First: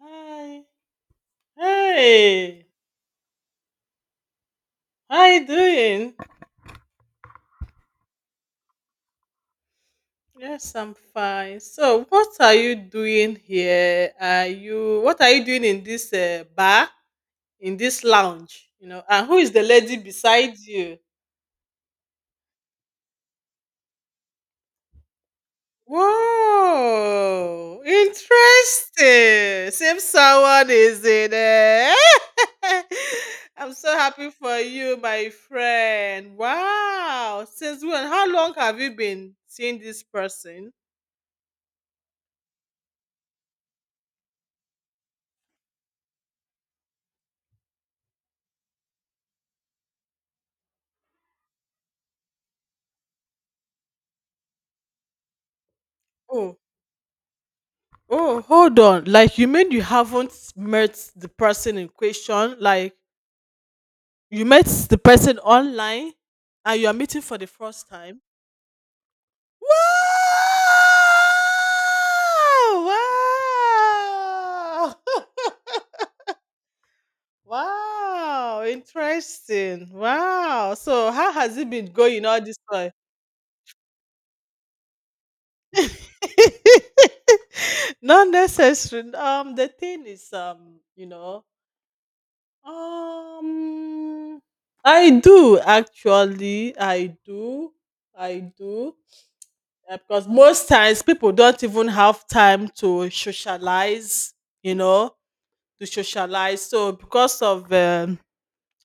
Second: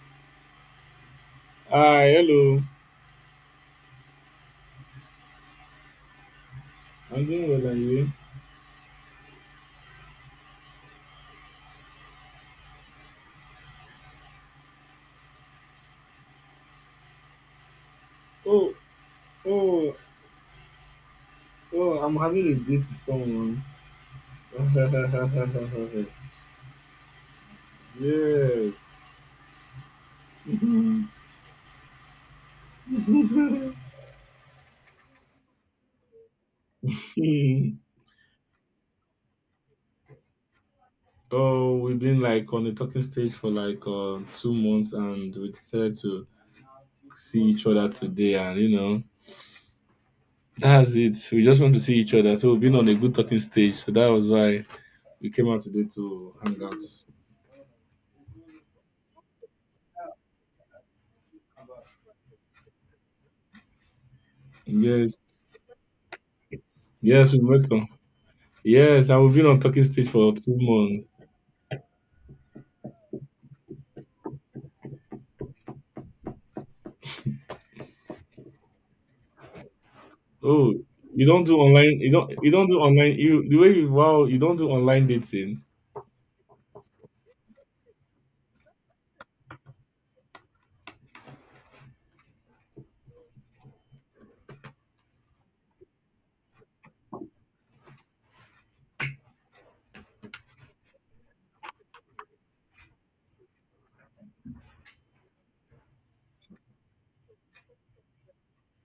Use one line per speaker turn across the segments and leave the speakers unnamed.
Hi.
Hi, hello.
Hey. How you doing?
I'm doing well, and you?
Yes, I'm fine. So, what are you doing here? Are you what are you doing in this bar, in this lounge?
Oh,
You know, and who is the
oh,
lady beside you?
oh! I'm having a date with someone.
Whoa, interesting.
Yes.
Same someone is in there. I'm so happy for you, my friend. Wow. Since when? How long have you been seeing this person?
Oh, we've been like on the talking stage for like 2 months, and we decided to see each other today, and you know. That's it. We just want to see each other. So we've been on a good talking stage. So that was why we came out today to
Oh,
hang out.
Oh, hold on. Like you mean you haven't met the person in question? Like you met the
Yes.
person online and you are meeting
Yes, we
for the
met on.
first time?
Yes, and we've been on talking stage for 2 months.
Wow! Wow! Wow! Interesting.
Oh,
Wow. So
you
how
don't do
has it been
online. You
going
don't.
all
You
this
don't do
time?
online. You the way you wow. You don't do online dating.
Not necessary. The thing is, Um, I do actually. I do. Because most times people don't even have time to socialize, you know, to socialize. So because of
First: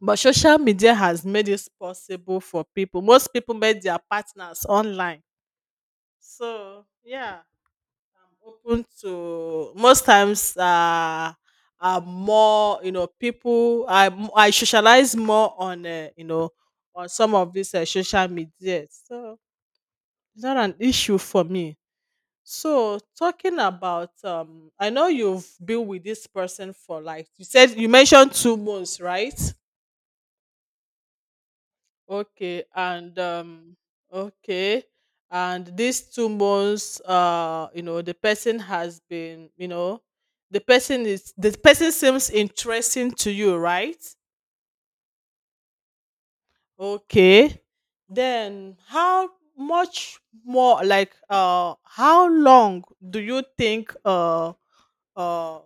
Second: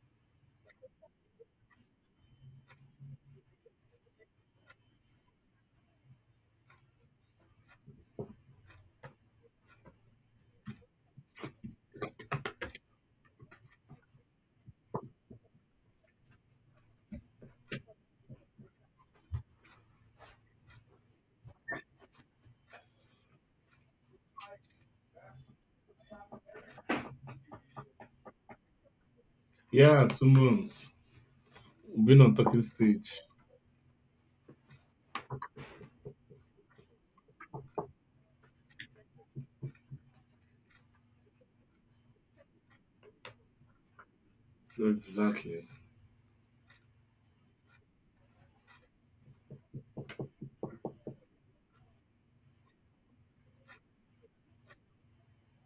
but social media has made it possible for people. Most people met their partners online. So yeah, open to most times are more, you know, people I socialize more on you know, on some of these social media, so it's not an issue for me. So talking about I know you've been with this person for, like you said, you mentioned 2 months, right?
Yeah, 2 months. We've been on talking
Okay,
stage.
okay, and these 2 months, you know, the person has been, you know, the person seems interesting to you, right?
Exactly.
Okay, then how much more, like, how long do you think, uh,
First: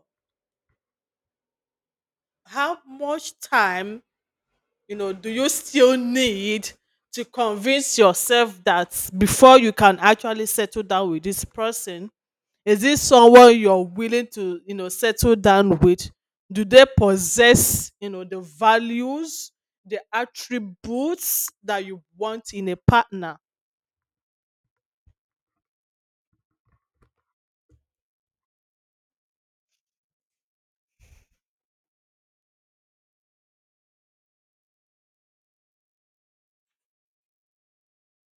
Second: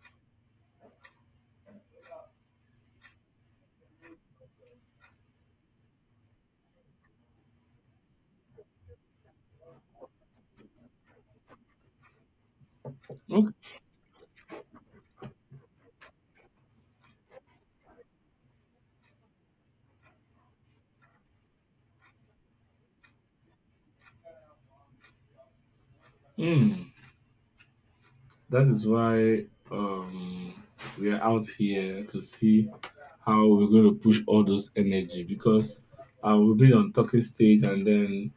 how much time, you know, do you still need to convince yourself that before you can actually settle down with this person? Is this
Okay.
someone you're willing to, you know, settle down with? Do they possess, you know, the values, the attributes that you want in a partner?
Mm. That is why um we are out here to see how we're going to push all those energy because we've been on talking stage and then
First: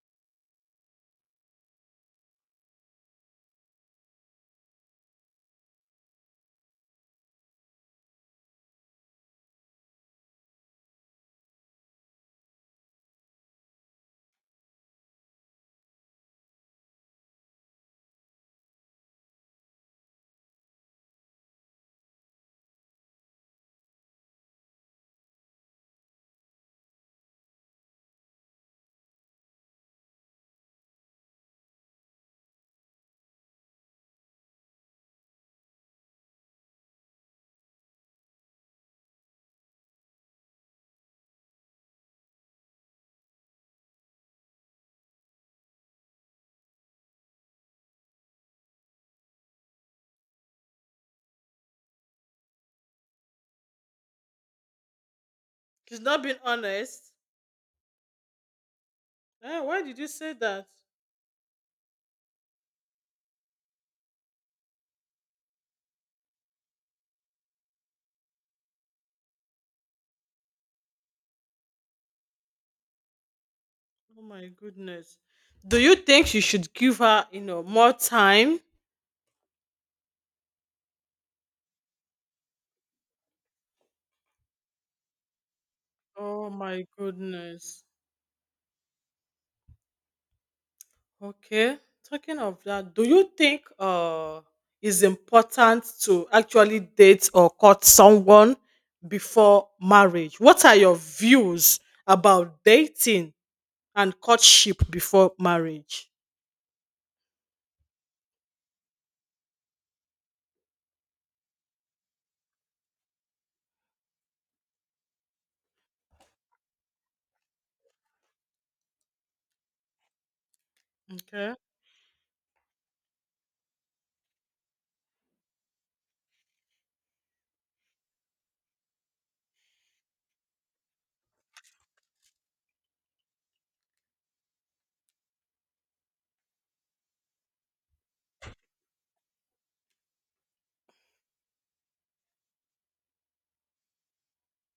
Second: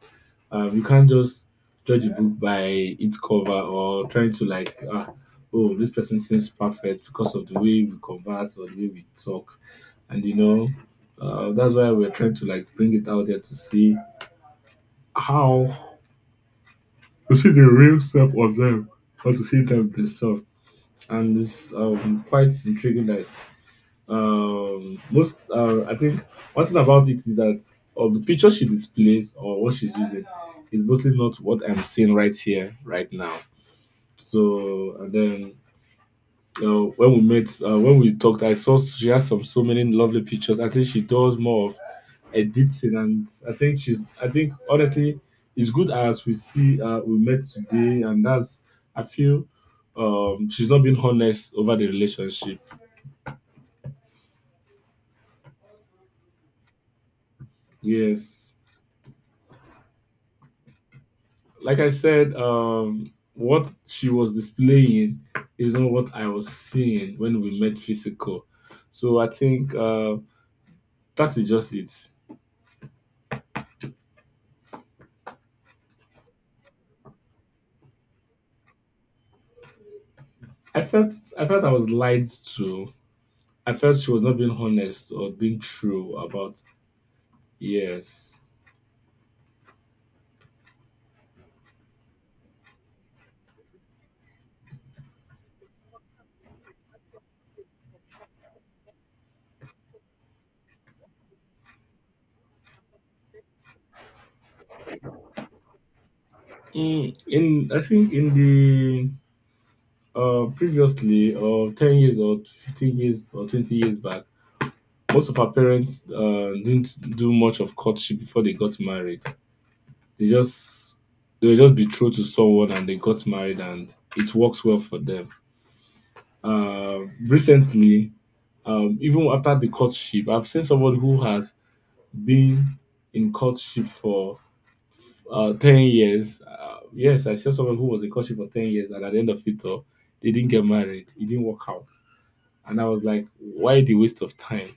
You can't just judge a book by its cover or trying to like, oh, this person seems perfect because of the way we converse or the way we talk. And you know, that's why we're trying to like bring it out there to see how to see the real self of them or to see them themselves. And it's quite intriguing that most, I think, one thing about it is that of the picture she displays or what she's using is mostly not what I'm seeing right here, right now. So and then when we met, when we talked, I saw she has some so many lovely pictures. I think she does more of editing, and I think she's. I think honestly, it's good as we see we met today, and that's. I feel she's not been honest over the relationship.
She's not being honest?
Yes,
Eh, why did you say that?
like I said, what she was displaying is not what I was seeing when we met physical. So I think that is just it.
Oh my goodness. Do you think you should give her, you know, more time?
I felt I was lied to. I felt she was not being honest or being true
Oh
about.
my goodness.
Yes.
Okay. Talking of that, do you think it's important to actually date or court someone before marriage? What are your views about dating and courtship before marriage?
Mm, in I think in the previously or 10 years or 15 years or 20 years back, most of our parents didn't do much of courtship before they got married. They just they
Okay.
were just betrothed to someone and they got married and it works well for them. Uh, Recently, even after the courtship, I've seen somebody who has being in courtship for 10 years. Yes, I saw someone who was in courtship for 10 years, and at the end of it all, they didn't get married. It didn't work out. And I was like, why the waste of time?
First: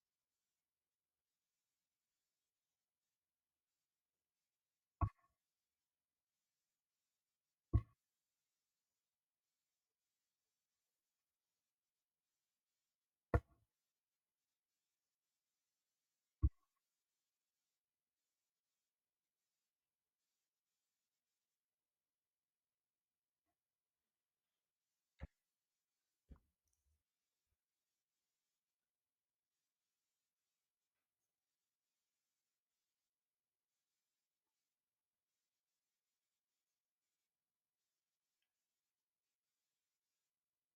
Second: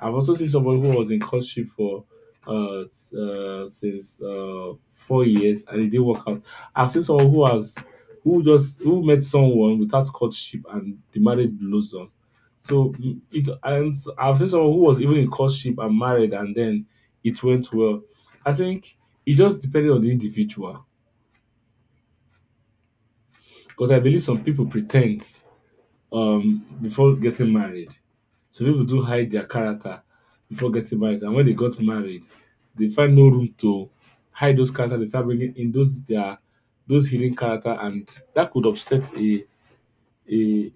I've also seen someone who was in courtship for since 4 years and it didn't work out. I've seen someone who has who just who met someone without courtship and the marriage blows on. So I've seen someone who was even in courtship and married and then it went well. I think it just depended on the individual because I believe some people pretend before getting married. So people do hide their character before getting married, and when they got married, they find no room to hide those character. They start bringing in those hidden character, and that could upset a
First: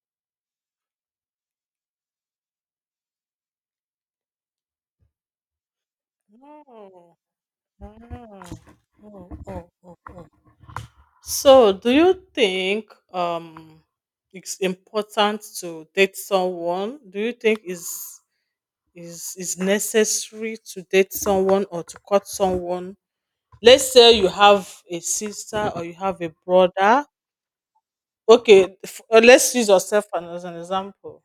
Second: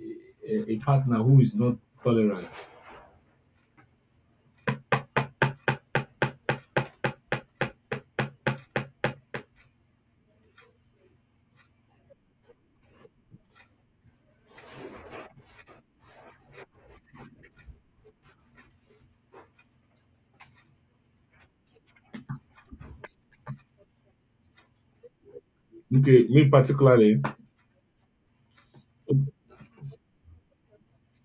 a partner who is not tolerant.
Oh, wow. Oh, oh, oh, oh. So, do you think it's important to date someone? Do you think is necessary to date someone or to cut someone? Let's say you have a sister or you have
Okay,
a
me
brother.
particularly,
Okay, let's use yourself as an example.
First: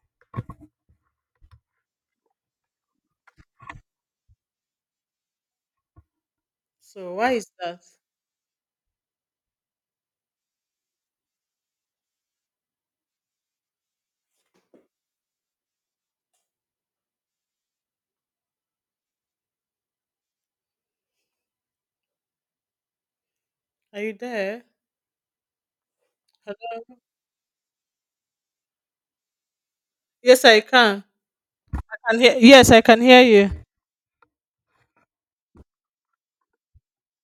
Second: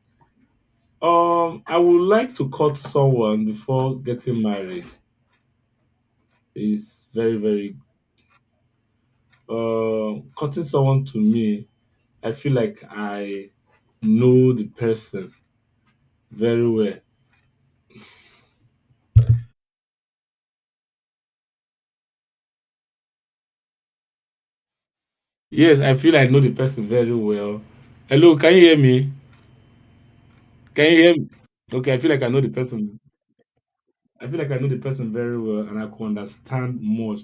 I would like to cut someone before getting married. Is
So, why
very
is
very
that?
cutting someone to me. I feel like I know the person very well.
Are you there?
Yes, I feel I know the
Hello?
person very well. Hello, can you hear me?
Yes, I
Can you
can.
hear me? Okay, I feel like I know the
Yes, I
person.
can hear you.
I feel like I know the person very well and I could understand much.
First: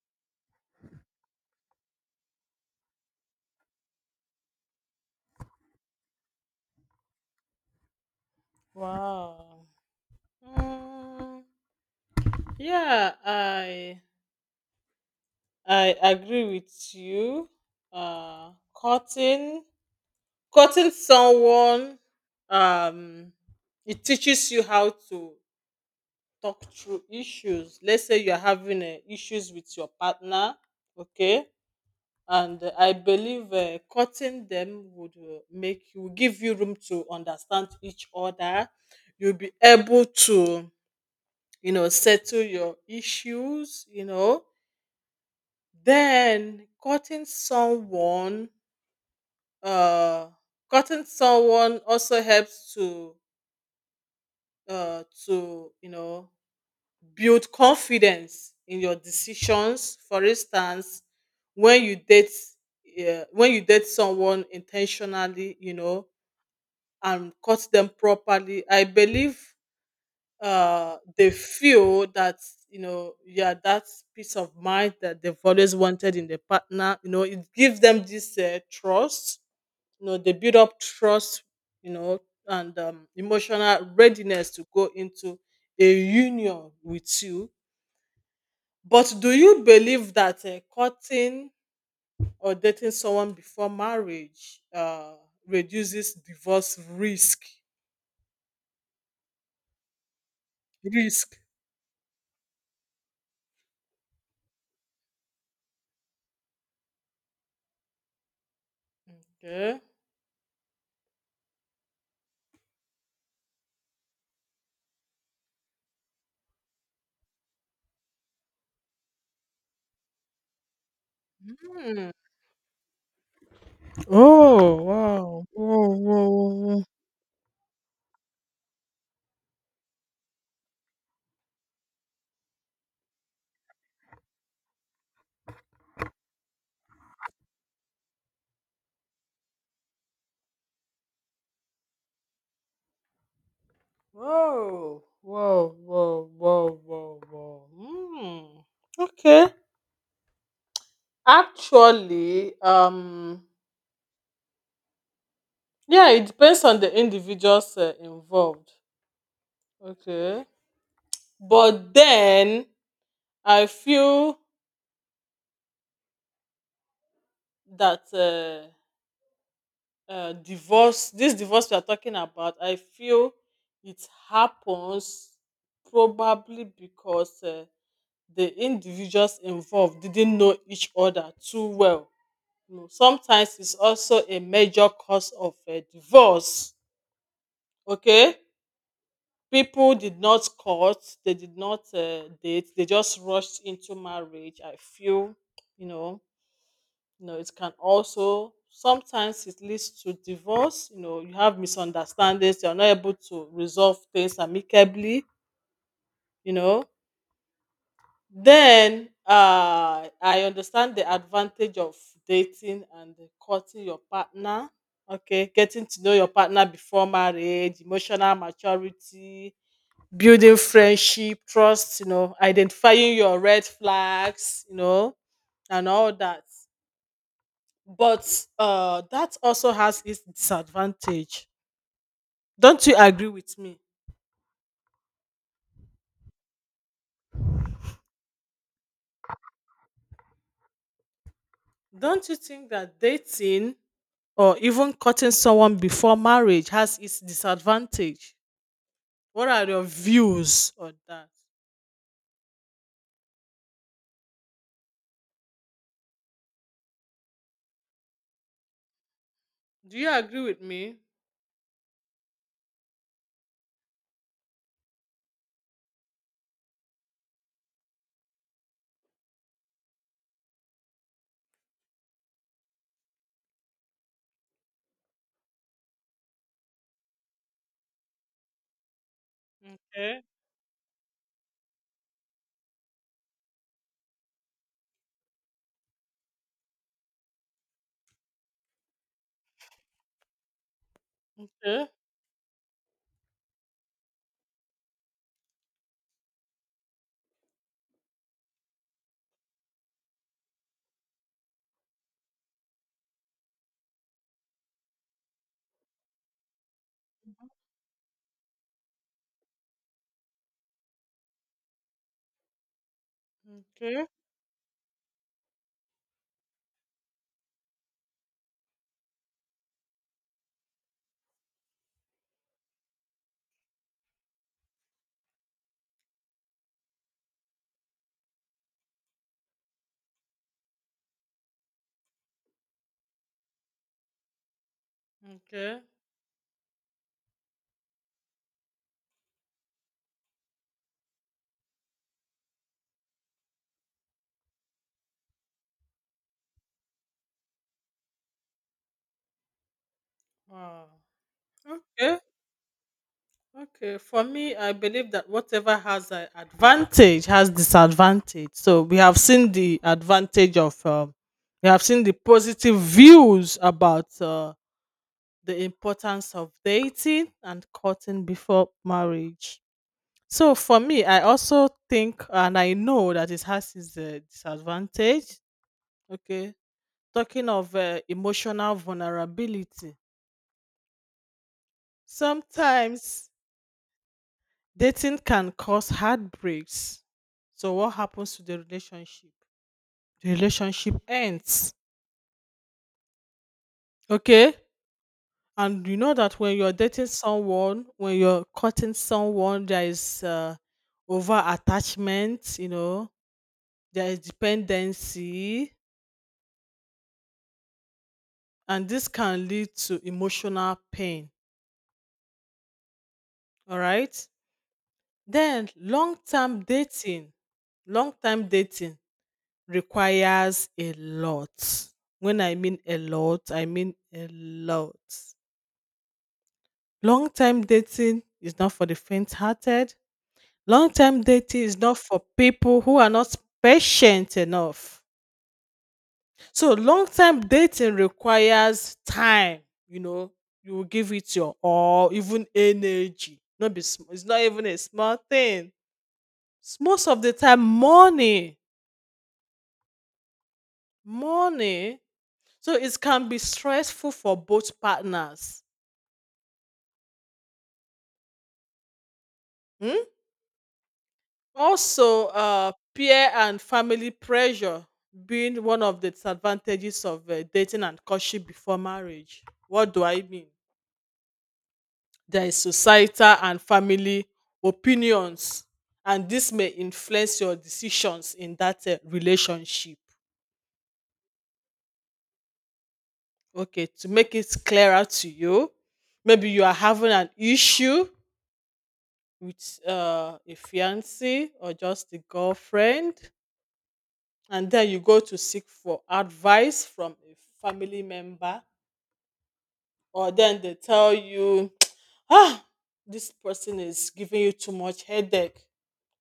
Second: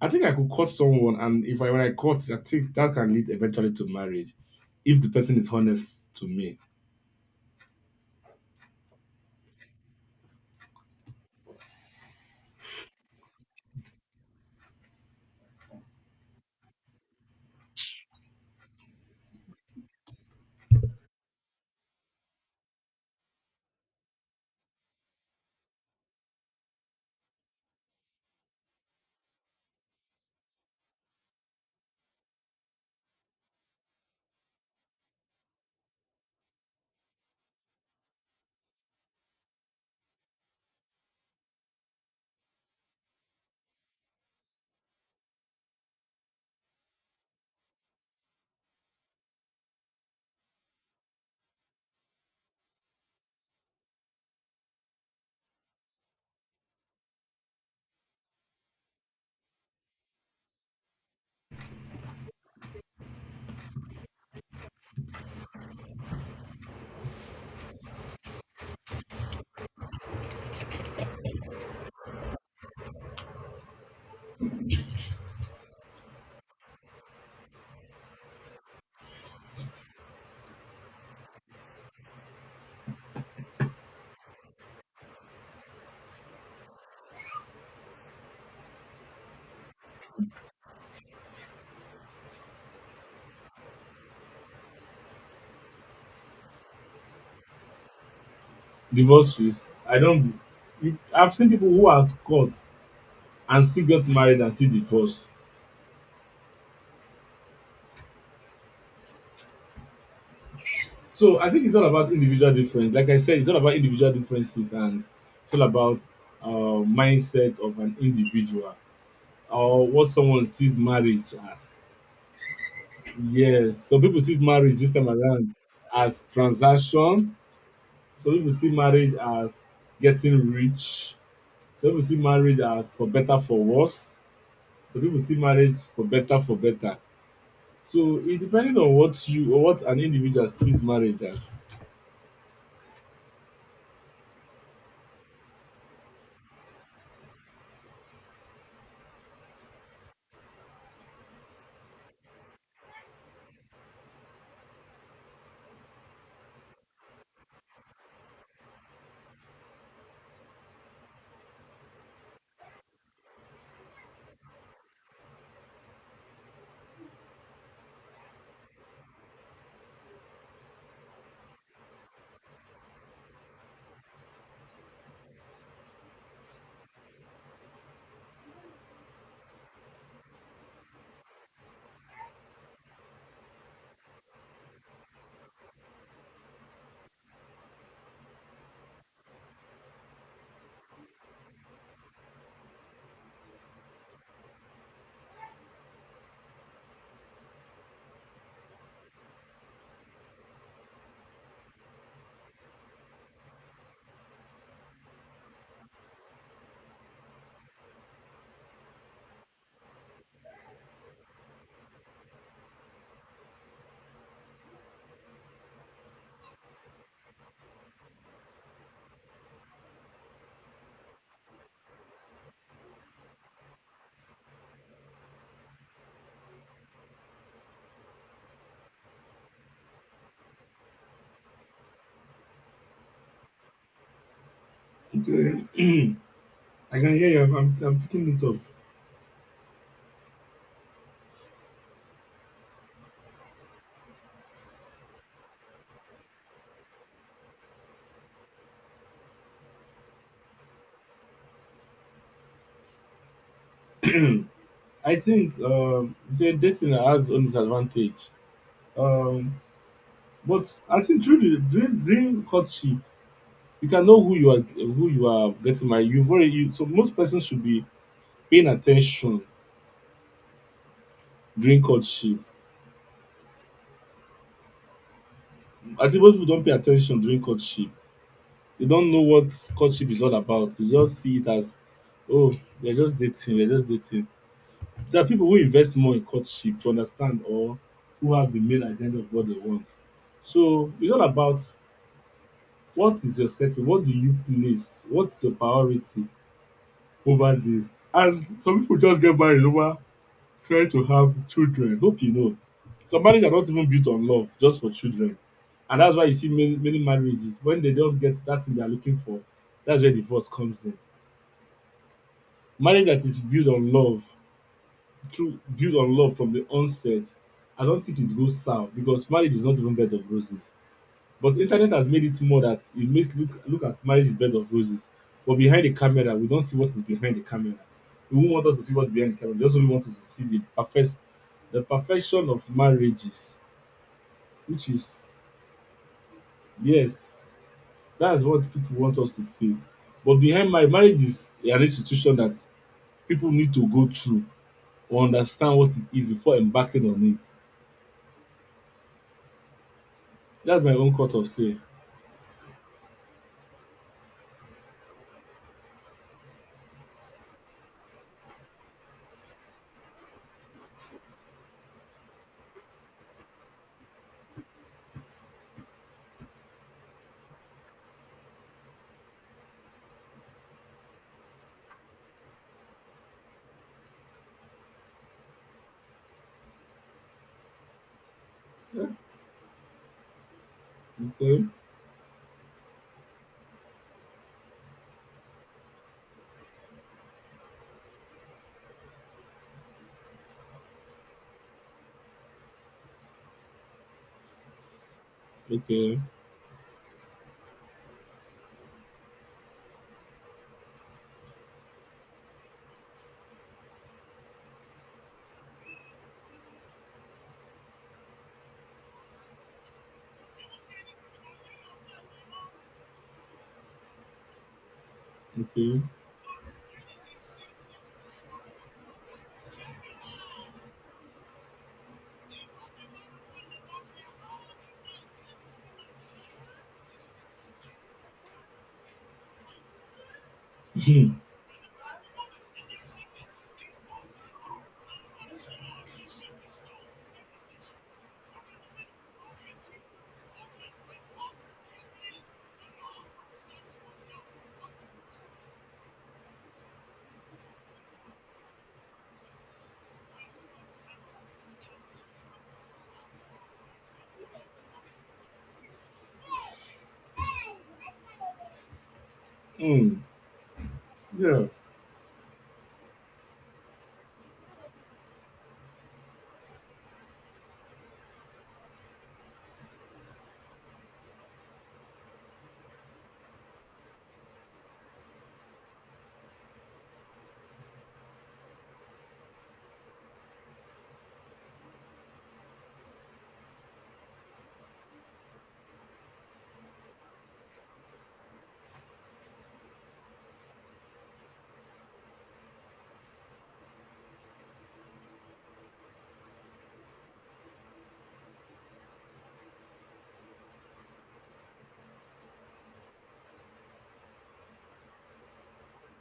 I think I could cut someone, and if I when I cut, I think that can lead eventually to marriage if the person is honest to me.
Wow. Mm, yeah, I agree with you. Uh, cutting cutting someone, um, it teaches you how to talk through issues. Let's say you're having issues with your partner, okay, and I believe cutting them would make you give you room to understand each other. You'll be able to, you know, settle your issues. You know. Then cutting someone, uh also helps to, to, you know, build confidence in your decisions. For instance, when you date when you date someone intentionally, you know, and cut them properly, I believe they feel that, you know, yeah, that peace of mind that they've always wanted in their partner, you know, it gives them this trust, you know, they build up trust, you know, and emotional readiness to go into a union with you. But do you believe that courting or dating someone before marriage reduces divorce risk
Divorce is. I don't I've
risk
seen people who have cut and still got married and still divorced.
Okay.
So I think it's all about individual difference. Like I said, it's all about individual differences and it's all about mindset of an individual or what someone sees marriage as. Yes, some people see
Oh,
marriage this time
wow.
around
Whoa,
as
whoa, whoa,
transaction. Some people see marriage as getting rich. Some people see marriage as for better for worse. Some people see marriage for better for better. So it depending on what you or what an individual sees marriage as.
whoa. Whoa, whoa, whoa, whoa, whoa, whoa. Hmm. Okay. Actually, yeah, it depends on the individuals involved. Okay. But then I feel that, this divorce we are talking about, I feel it happens probably because the individuals involved didn't know each other too well. You know, sometimes it's also a major cause of divorce. Okay, people did not court, they did not date, they just rushed into marriage. I feel, you know, you know, it can also sometimes it leads to divorce. You know, you have misunderstandings, you're not able to resolve things amicably. You know. Then I understand the advantage of dating and courting your partner. Okay, getting to know your partner before marriage, emotional maturity, building friendship, trust, you know, identifying your red flags, you know, and all that. But that also has its disadvantage. Don't you agree with me?
Okay. I can hear you. I'm picking it up.
Don't you think that dating or even cutting someone before marriage has its disadvantage? What are your views on that?
I think you said dating has own disadvantage. Um,
Do you agree with
but
me?
I think during courtship, you can know who you are getting married. So most persons should be paying attention during courtship. I think most people don't pay attention during courtship. They don't know what courtship is
Okay,
all about. They just see it as, oh, they're just dating, they're just dating. There are people who invest more in courtship to understand or who have the main agenda of what they want. So it's all about
okay,
what is your setting, what do you place, what's your priority over this. And some people just get married over trying to have children. Hope you know. Some marriages are not even built on love, just for children. And that's why you see many, many marriages, when they don't get that thing they're looking for, that's where divorce comes in. Marriage that is built on
okay,
love through build on love from the onset, I don't think it goes south because marriage is not even bed of roses. But internet has made it more that it makes look at marriage is bed of roses. But behind the camera, we don't see what is behind the camera. We won't want us to see what's behind the camera. We just only want us to see the perfection of marriages, which is.
okay.
Yes, that's what people want us to see. But behind marriage, marriage is an institution that people need to go through or understand what it is before embarking on it. That's
Wow.
my own cut of say.
Okay, okay. For me, I believe that whatever has an advantage has disadvantage. So we have seen the advantage of, we have seen the positive views about the importance of dating and courting before marriage. So for me, I also think and I know that it has its disadvantage. Okay. Talking of emotional
Yeah.
vulnerability,
Okay.
sometimes dating can cause heartbreaks. So, what happens to the relationship? The relationship ends. Okay. And you know
Okay.
that when you're dating someone, when you're courting someone, there is over attachment, you know, there is dependency, and this can lead to emotional pain. All right. Then
Okay.
long-term dating requires a lot. When I mean a lot, I mean a lot. Long-term dating is not for the faint-hearted. Long-term dating is not for people who are not patient enough. So long-term dating requires time, you know, you will give it your all, even energy. Not be sm- It's not even a small thing. It's most of the time money. Money. So it can be stressful for both partners. Hmm?
Mm. Yeah.
Also, peer and family pressure being one of the disadvantages of dating and courtship before marriage. What do I mean? There is societal and family opinions, and this may influence your decisions in that relationship. Okay, to make it clearer to you, maybe you are having an issue with a fiance or just a girlfriend, and then you go to seek for advice from a family member, or then they tell you, ah, this person is giving you too much headache,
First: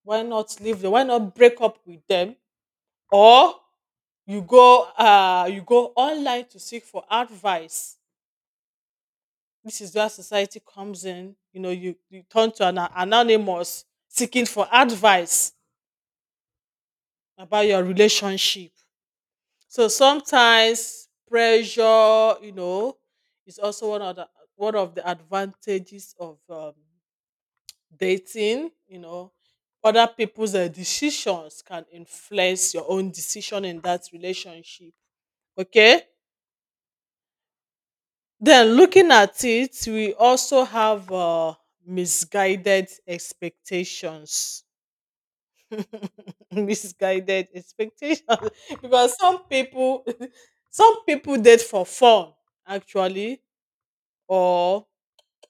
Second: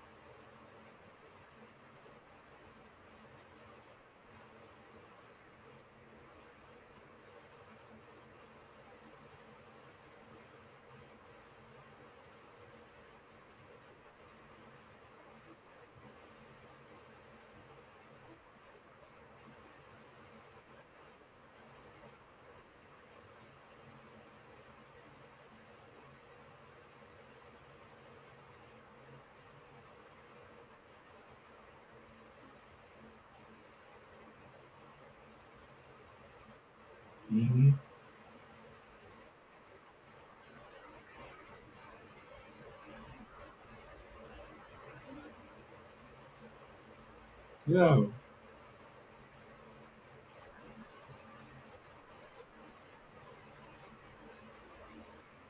why not leave them, why not break up with them? Or you go, you go online to seek for advice. This is where society comes in, you know, you turn to an anonymous seeking for advice about your relationship. So sometimes pressure, you know, is also one of the advantages of dating. You know, other people's decisions can influence your own decision in that relationship. Okay.
Mm-hmm.
Then looking at it, we also have misguided expectations. Misguided
Yeah.
expectations. Because some people, some people date for fun, actually, or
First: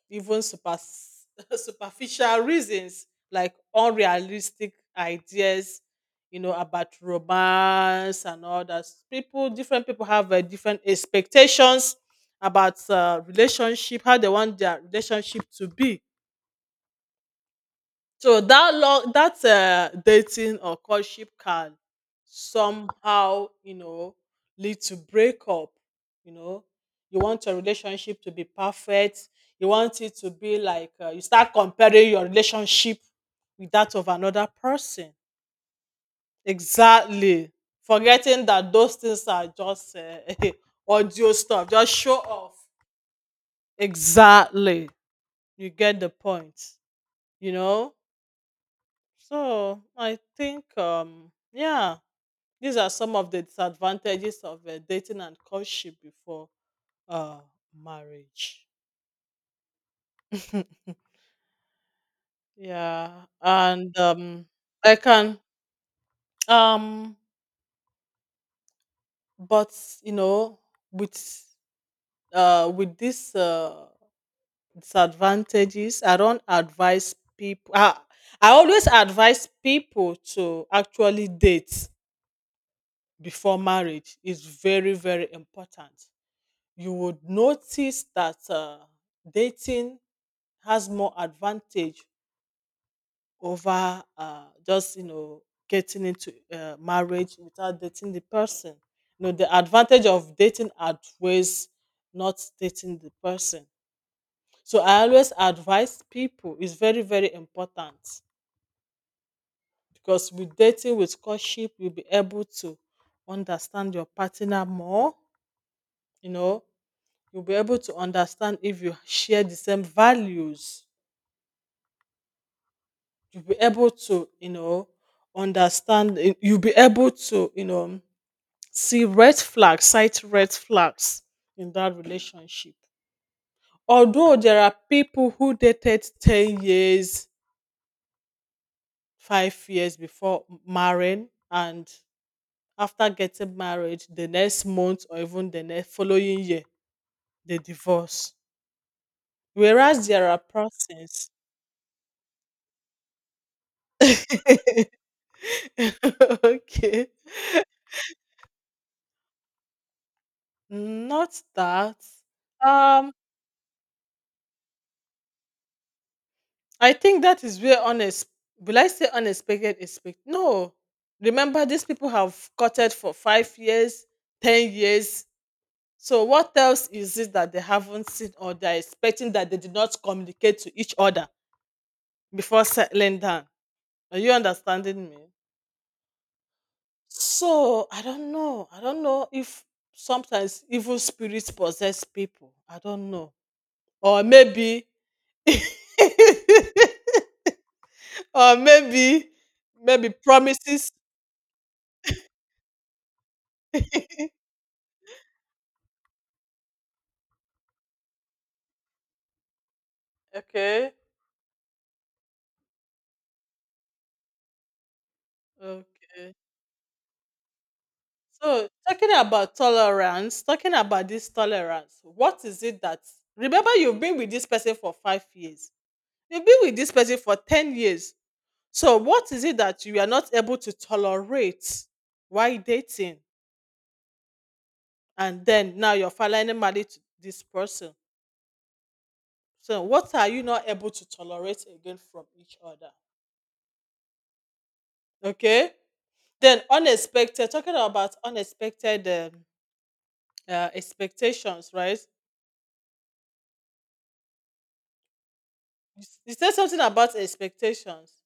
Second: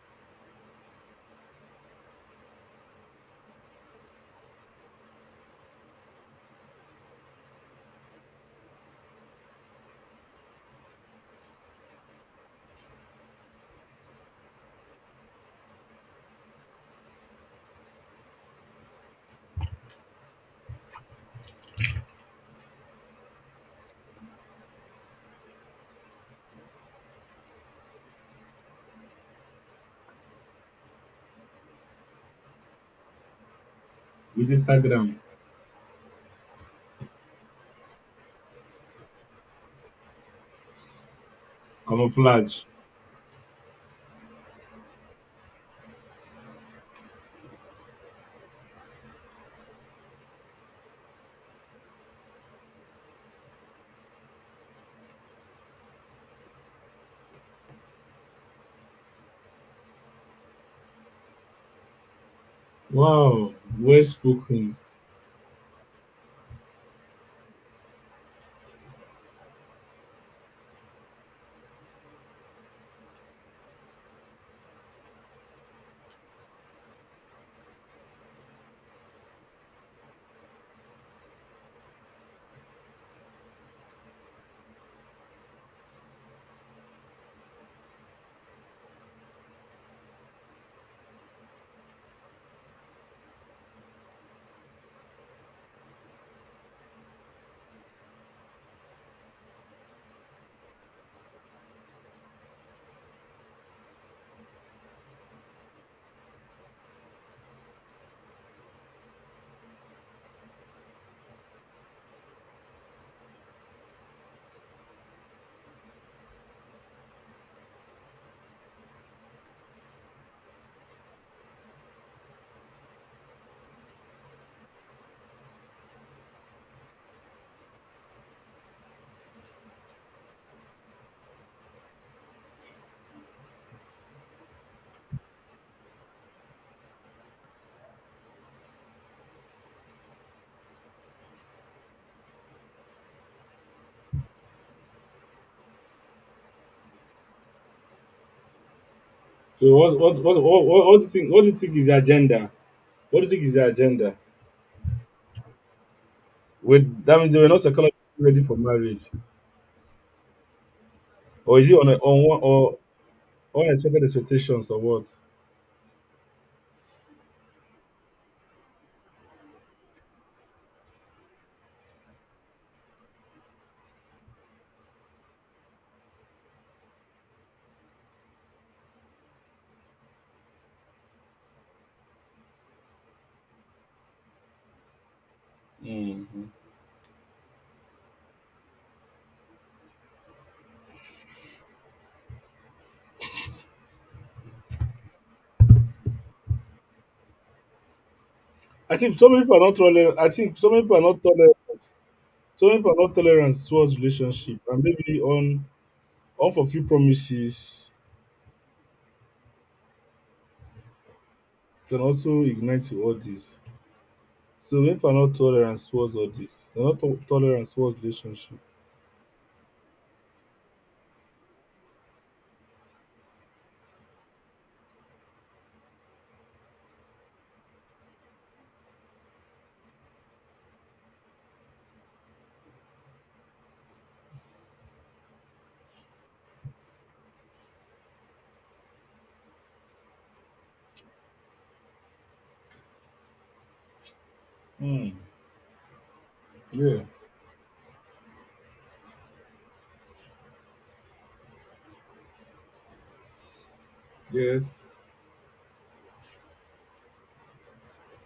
even super superficial reasons, like unrealistic ideas, you know, about romance and all that. People Different people have different expectations about relationship, how they want their relationship to be. So that long that dating or courtship can somehow, you know, lead to breakup. You know, you want your relationship to be perfect. You want it to be like, you start comparing your relationship with that of another
With
person.
Instagram
Exactly, forgetting that those things are just audio stuff, just show off.
camouflage.
Exactly, you get the point. You know. So I think, yeah, these are some of the disadvantages of dating and courtship before uh, marriage. Yeah,
Wow.
and
Well spoken.
I can, um, but you know, with with these disadvantages, I don't advise people. I always advise people to actually date before marriage. It's very very important. You would notice that dating has more advantage over, just, you know, getting into marriage without dating the person. You know the advantage of dating outweighs not dating the person. So I always advise people it's very very important because with dating, with courtship, you'll be able to understand your partner more. You know, you'll be able to understand if you share the same values, you'll be able to, you know, understand, you'll be able to, you know, see red flags, sight red flags in that relationship. Although there are people who dated 10 years, 5 years before marrying, and after getting married the next month or even the next following year, they divorce.
So what
Whereas
what
there are
what what what, what do you
persons,
think? What do you think is the agenda? What do you think is the agenda? With
okay,
that means they were not psychologically ready for marriage,
not
or is it on a,
that,
on one or
um
unexpected expectations or what?
I think that is where unex will I say unexpected expect no. Remember, these people have courted for 5 years, 10 years. So what else is it that they haven't seen, or they're expecting, that they did not communicate to each other before settling down? Are you understanding me?
Mm-hmm.
So I don't know. I don't know if sometimes evil spirits possess people. I don't know. Or maybe or
I think so
maybe
many people are not
maybe
tolerant. I think so many
promises
people are not tolerant. So many people are not tolerant towards relationship, and maybe on. Unfulfilled promises
okay.
can also ignite to all this. So people are not tolerant towards all
Okay.
this. They're not to- tolerant towards relationship.
So talking about tolerance, talking about this tolerance, what is it that remember you've been with this person for 5 years? You've been with this person for 10 years. So what is it that you are not able to tolerate while dating? And then now you're finally married to this person. So what are you not able to tolerate again from each other?
Hmm.
Okay. Then
Yeah.
unexpected, talking about unexpected expectations, right?
Yes.
You said something about expectations.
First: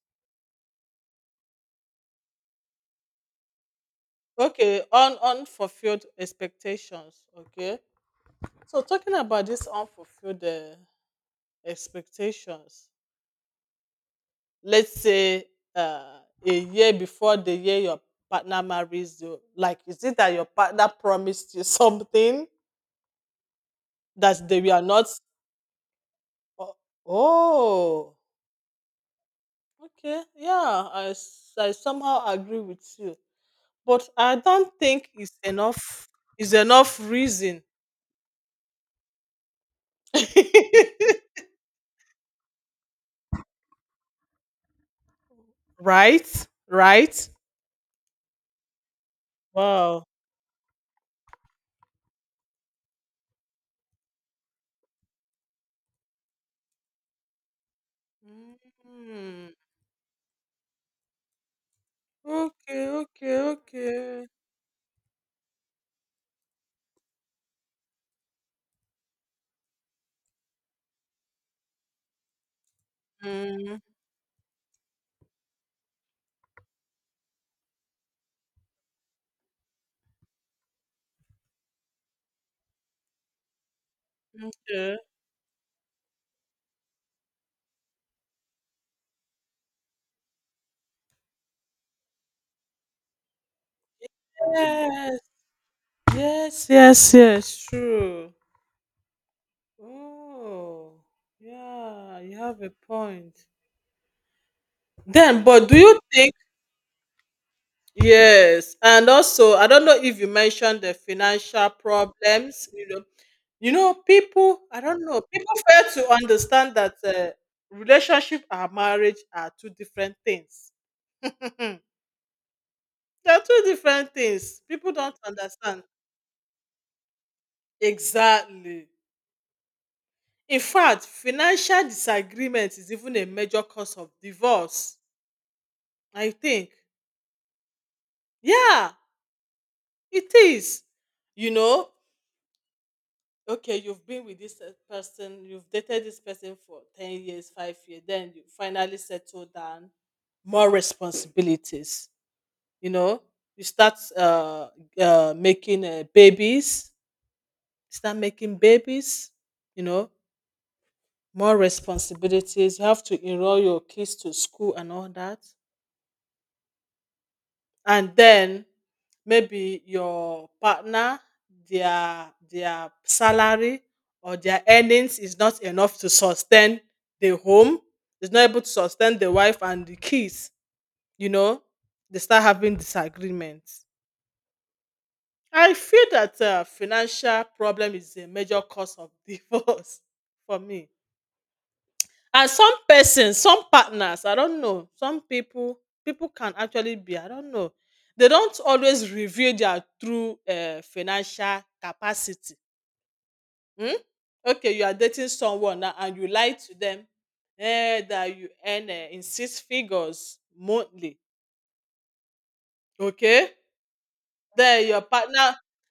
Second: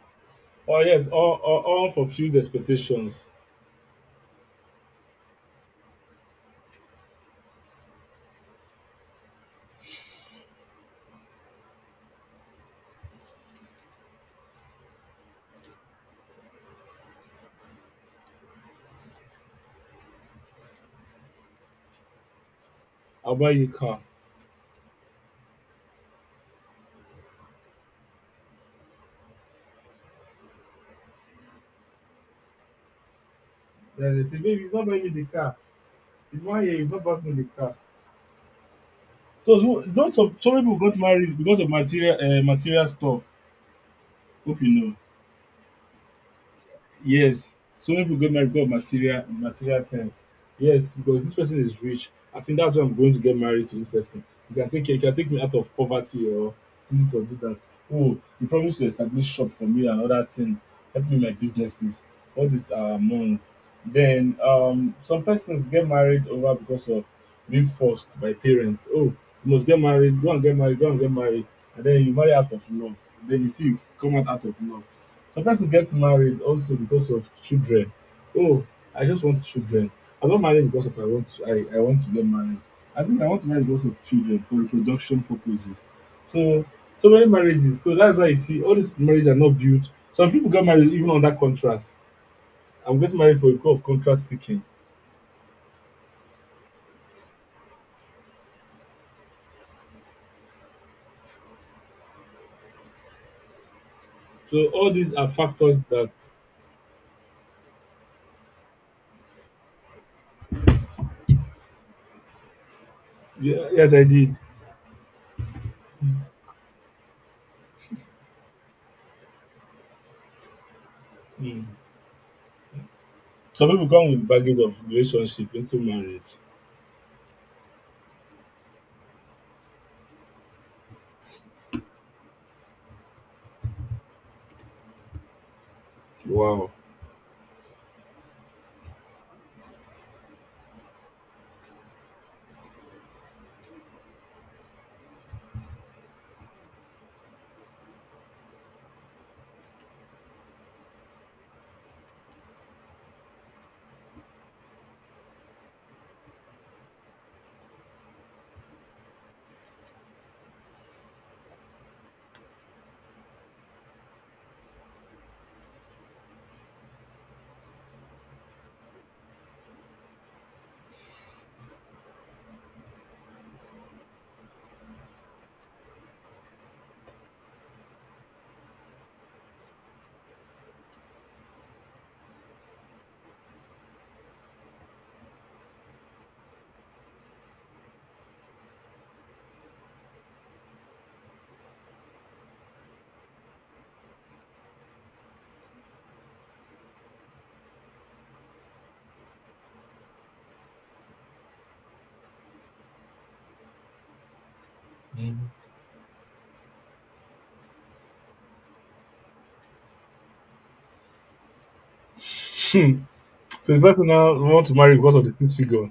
Oh yes. All unfulfilled expectations.
Okay, unfulfilled expectations. Okay. So talking about this unfulfilled expectations, let's say uh, a year before the year your partner marries you, like is it that your partner promised you something
I'll buy you a car.
that they were not? Oh, oh, okay, yeah, I somehow agree with you, but
Then they
I
say, baby, you
don't
not buying me
think
the
it's
car.
enough.
It's
Is
one year. You
enough
not buying me the
reason.
car. Those who, not of some people got married because of material stuff. Hope you know.
Right? Right?
Yes, some people get married because of material
Wow.
things. Yes, because this person is rich. I think that's why I'm going to get married to this person. You can take me out of poverty or do this or do that. Oh, you promised to establish shop
Mm.
for me and other thing, help me my businesses. All this
Okay,
are
okay,
among.
okay.
Then some persons get married over because of being forced by parents. Oh, you must get married, go and get married, go and get married, and then you marry out of love. Then you see
Mm,
you come out of love. Some person gets married also because of children. Oh, I just want children. I'm not married because of I want to get married. I think I want to marry because of children for
okay.
reproduction purposes. So so many marriages. So that's why you see all these marriages are not built. Some people get married even under contracts. I'm getting married for because of contract seeking.
Yes, yes, yes, yes, true. Oh, yeah, you have a point.
So all these are
Then, but
factors
do you
that.
think? Yes, and also I don't know if you mentioned the financial problems.
Yeah, yes I did.
People. I don't know. People fail to understand that relationship and marriage are two different things.
Mm.
They're two
Some people come
different
with baggage
things.
of
People don't
relationship into
understand
marriage.
exactly. In fact, financial disagreement is even a major cause of divorce, I
Wow.
think. Yeah, it is. You know, okay, you've been with this person, you've dated this person for 10 years, 5 years, then you finally settle down, more responsibilities, you know, you start making babies, start making babies, you know, more responsibilities. You have to enroll your kids to school and all that, and then maybe your partner, their salary or their earnings is not enough to sustain the home, is not able to sustain the wife and the kids, you know, they start having disagreements. I feel that financial problem is a major cause of divorce, for me. And some persons, some partners, I don't know, some people, people can actually be, I don't know, they don't always reveal their true financial capacity. Um, okay, you are dating
Mhm.
someone now and you lie to them that you earn in six figures monthly, okay?
So the person now want to
Den
marry
your
because of the six
partner,
figure.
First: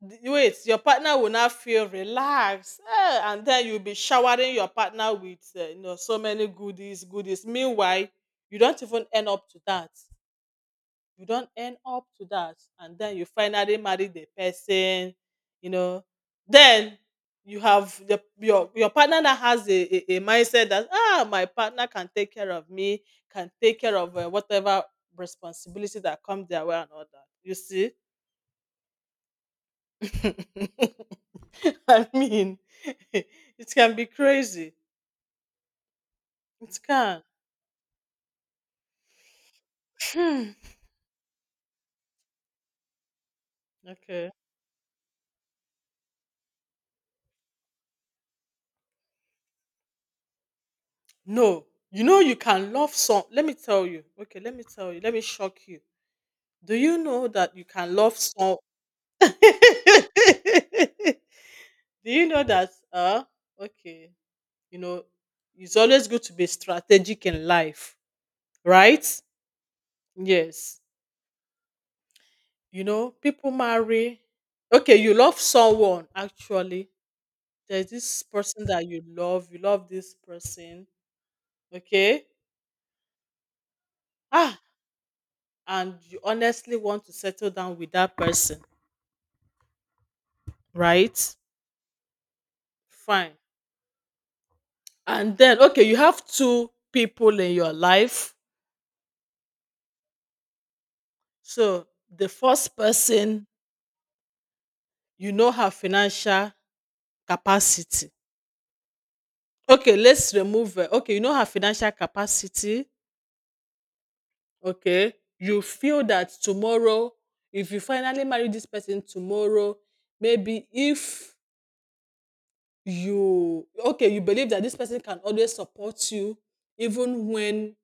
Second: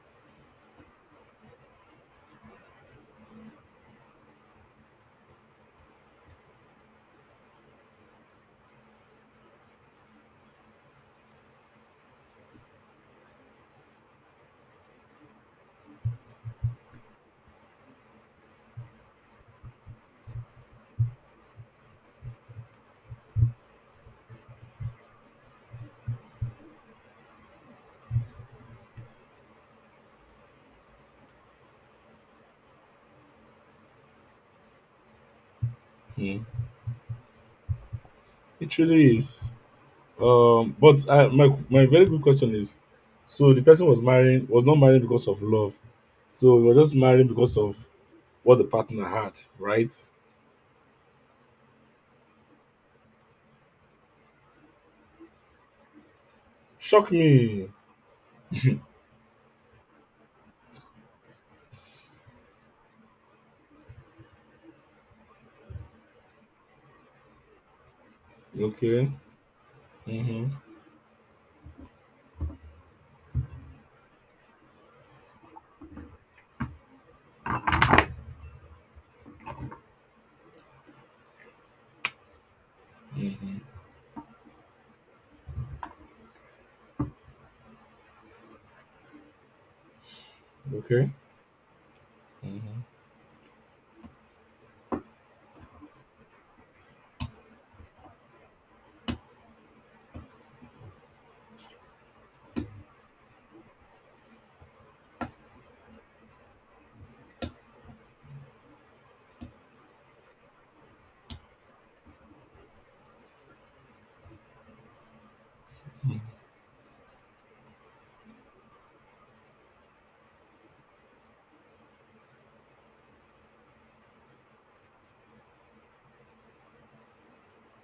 wait, your partner will not feel relaxed, eh, and then you'll be showering your partner with you know, so many goodies, meanwhile you don't even end up to that, you don't end up to that, and then you finally marry the person, you know, then you have your partner that has a mindset that ah, my partner can take care of me, can take care of whatever responsibility that comes their way and all that, you see. I mean, it can be crazy.
Mm.
It can.
It really is.
Hmm.
But I, my very good question is, so the person was
Okay.
marrying was not marrying because of love. So he was just marrying because of what the partner had, right?
No, you know you can love some. Let me tell you. Okay, let me tell you. Let me shock you. Do you
Shock
know that you
me.
can love some? Do you know that? Okay. You know, it's always good to be strategic in life, right?
Okay. Mhm.
Yes. You know, people marry. Okay, you love someone, actually there's this person that you love this person, okay?
Mhm.
Ah, and you honestly want to settle down with that person,
Okay.
right?
Mhm.
Fine. And then, okay, you have two people in your life. So the first person, you know her financial capacity. Okay, let's remove her. Okay, you know her financial capacity. Okay, you feel that tomorrow, if you finally marry this person tomorrow, maybe if you, okay, you believe that this person can always support you, even when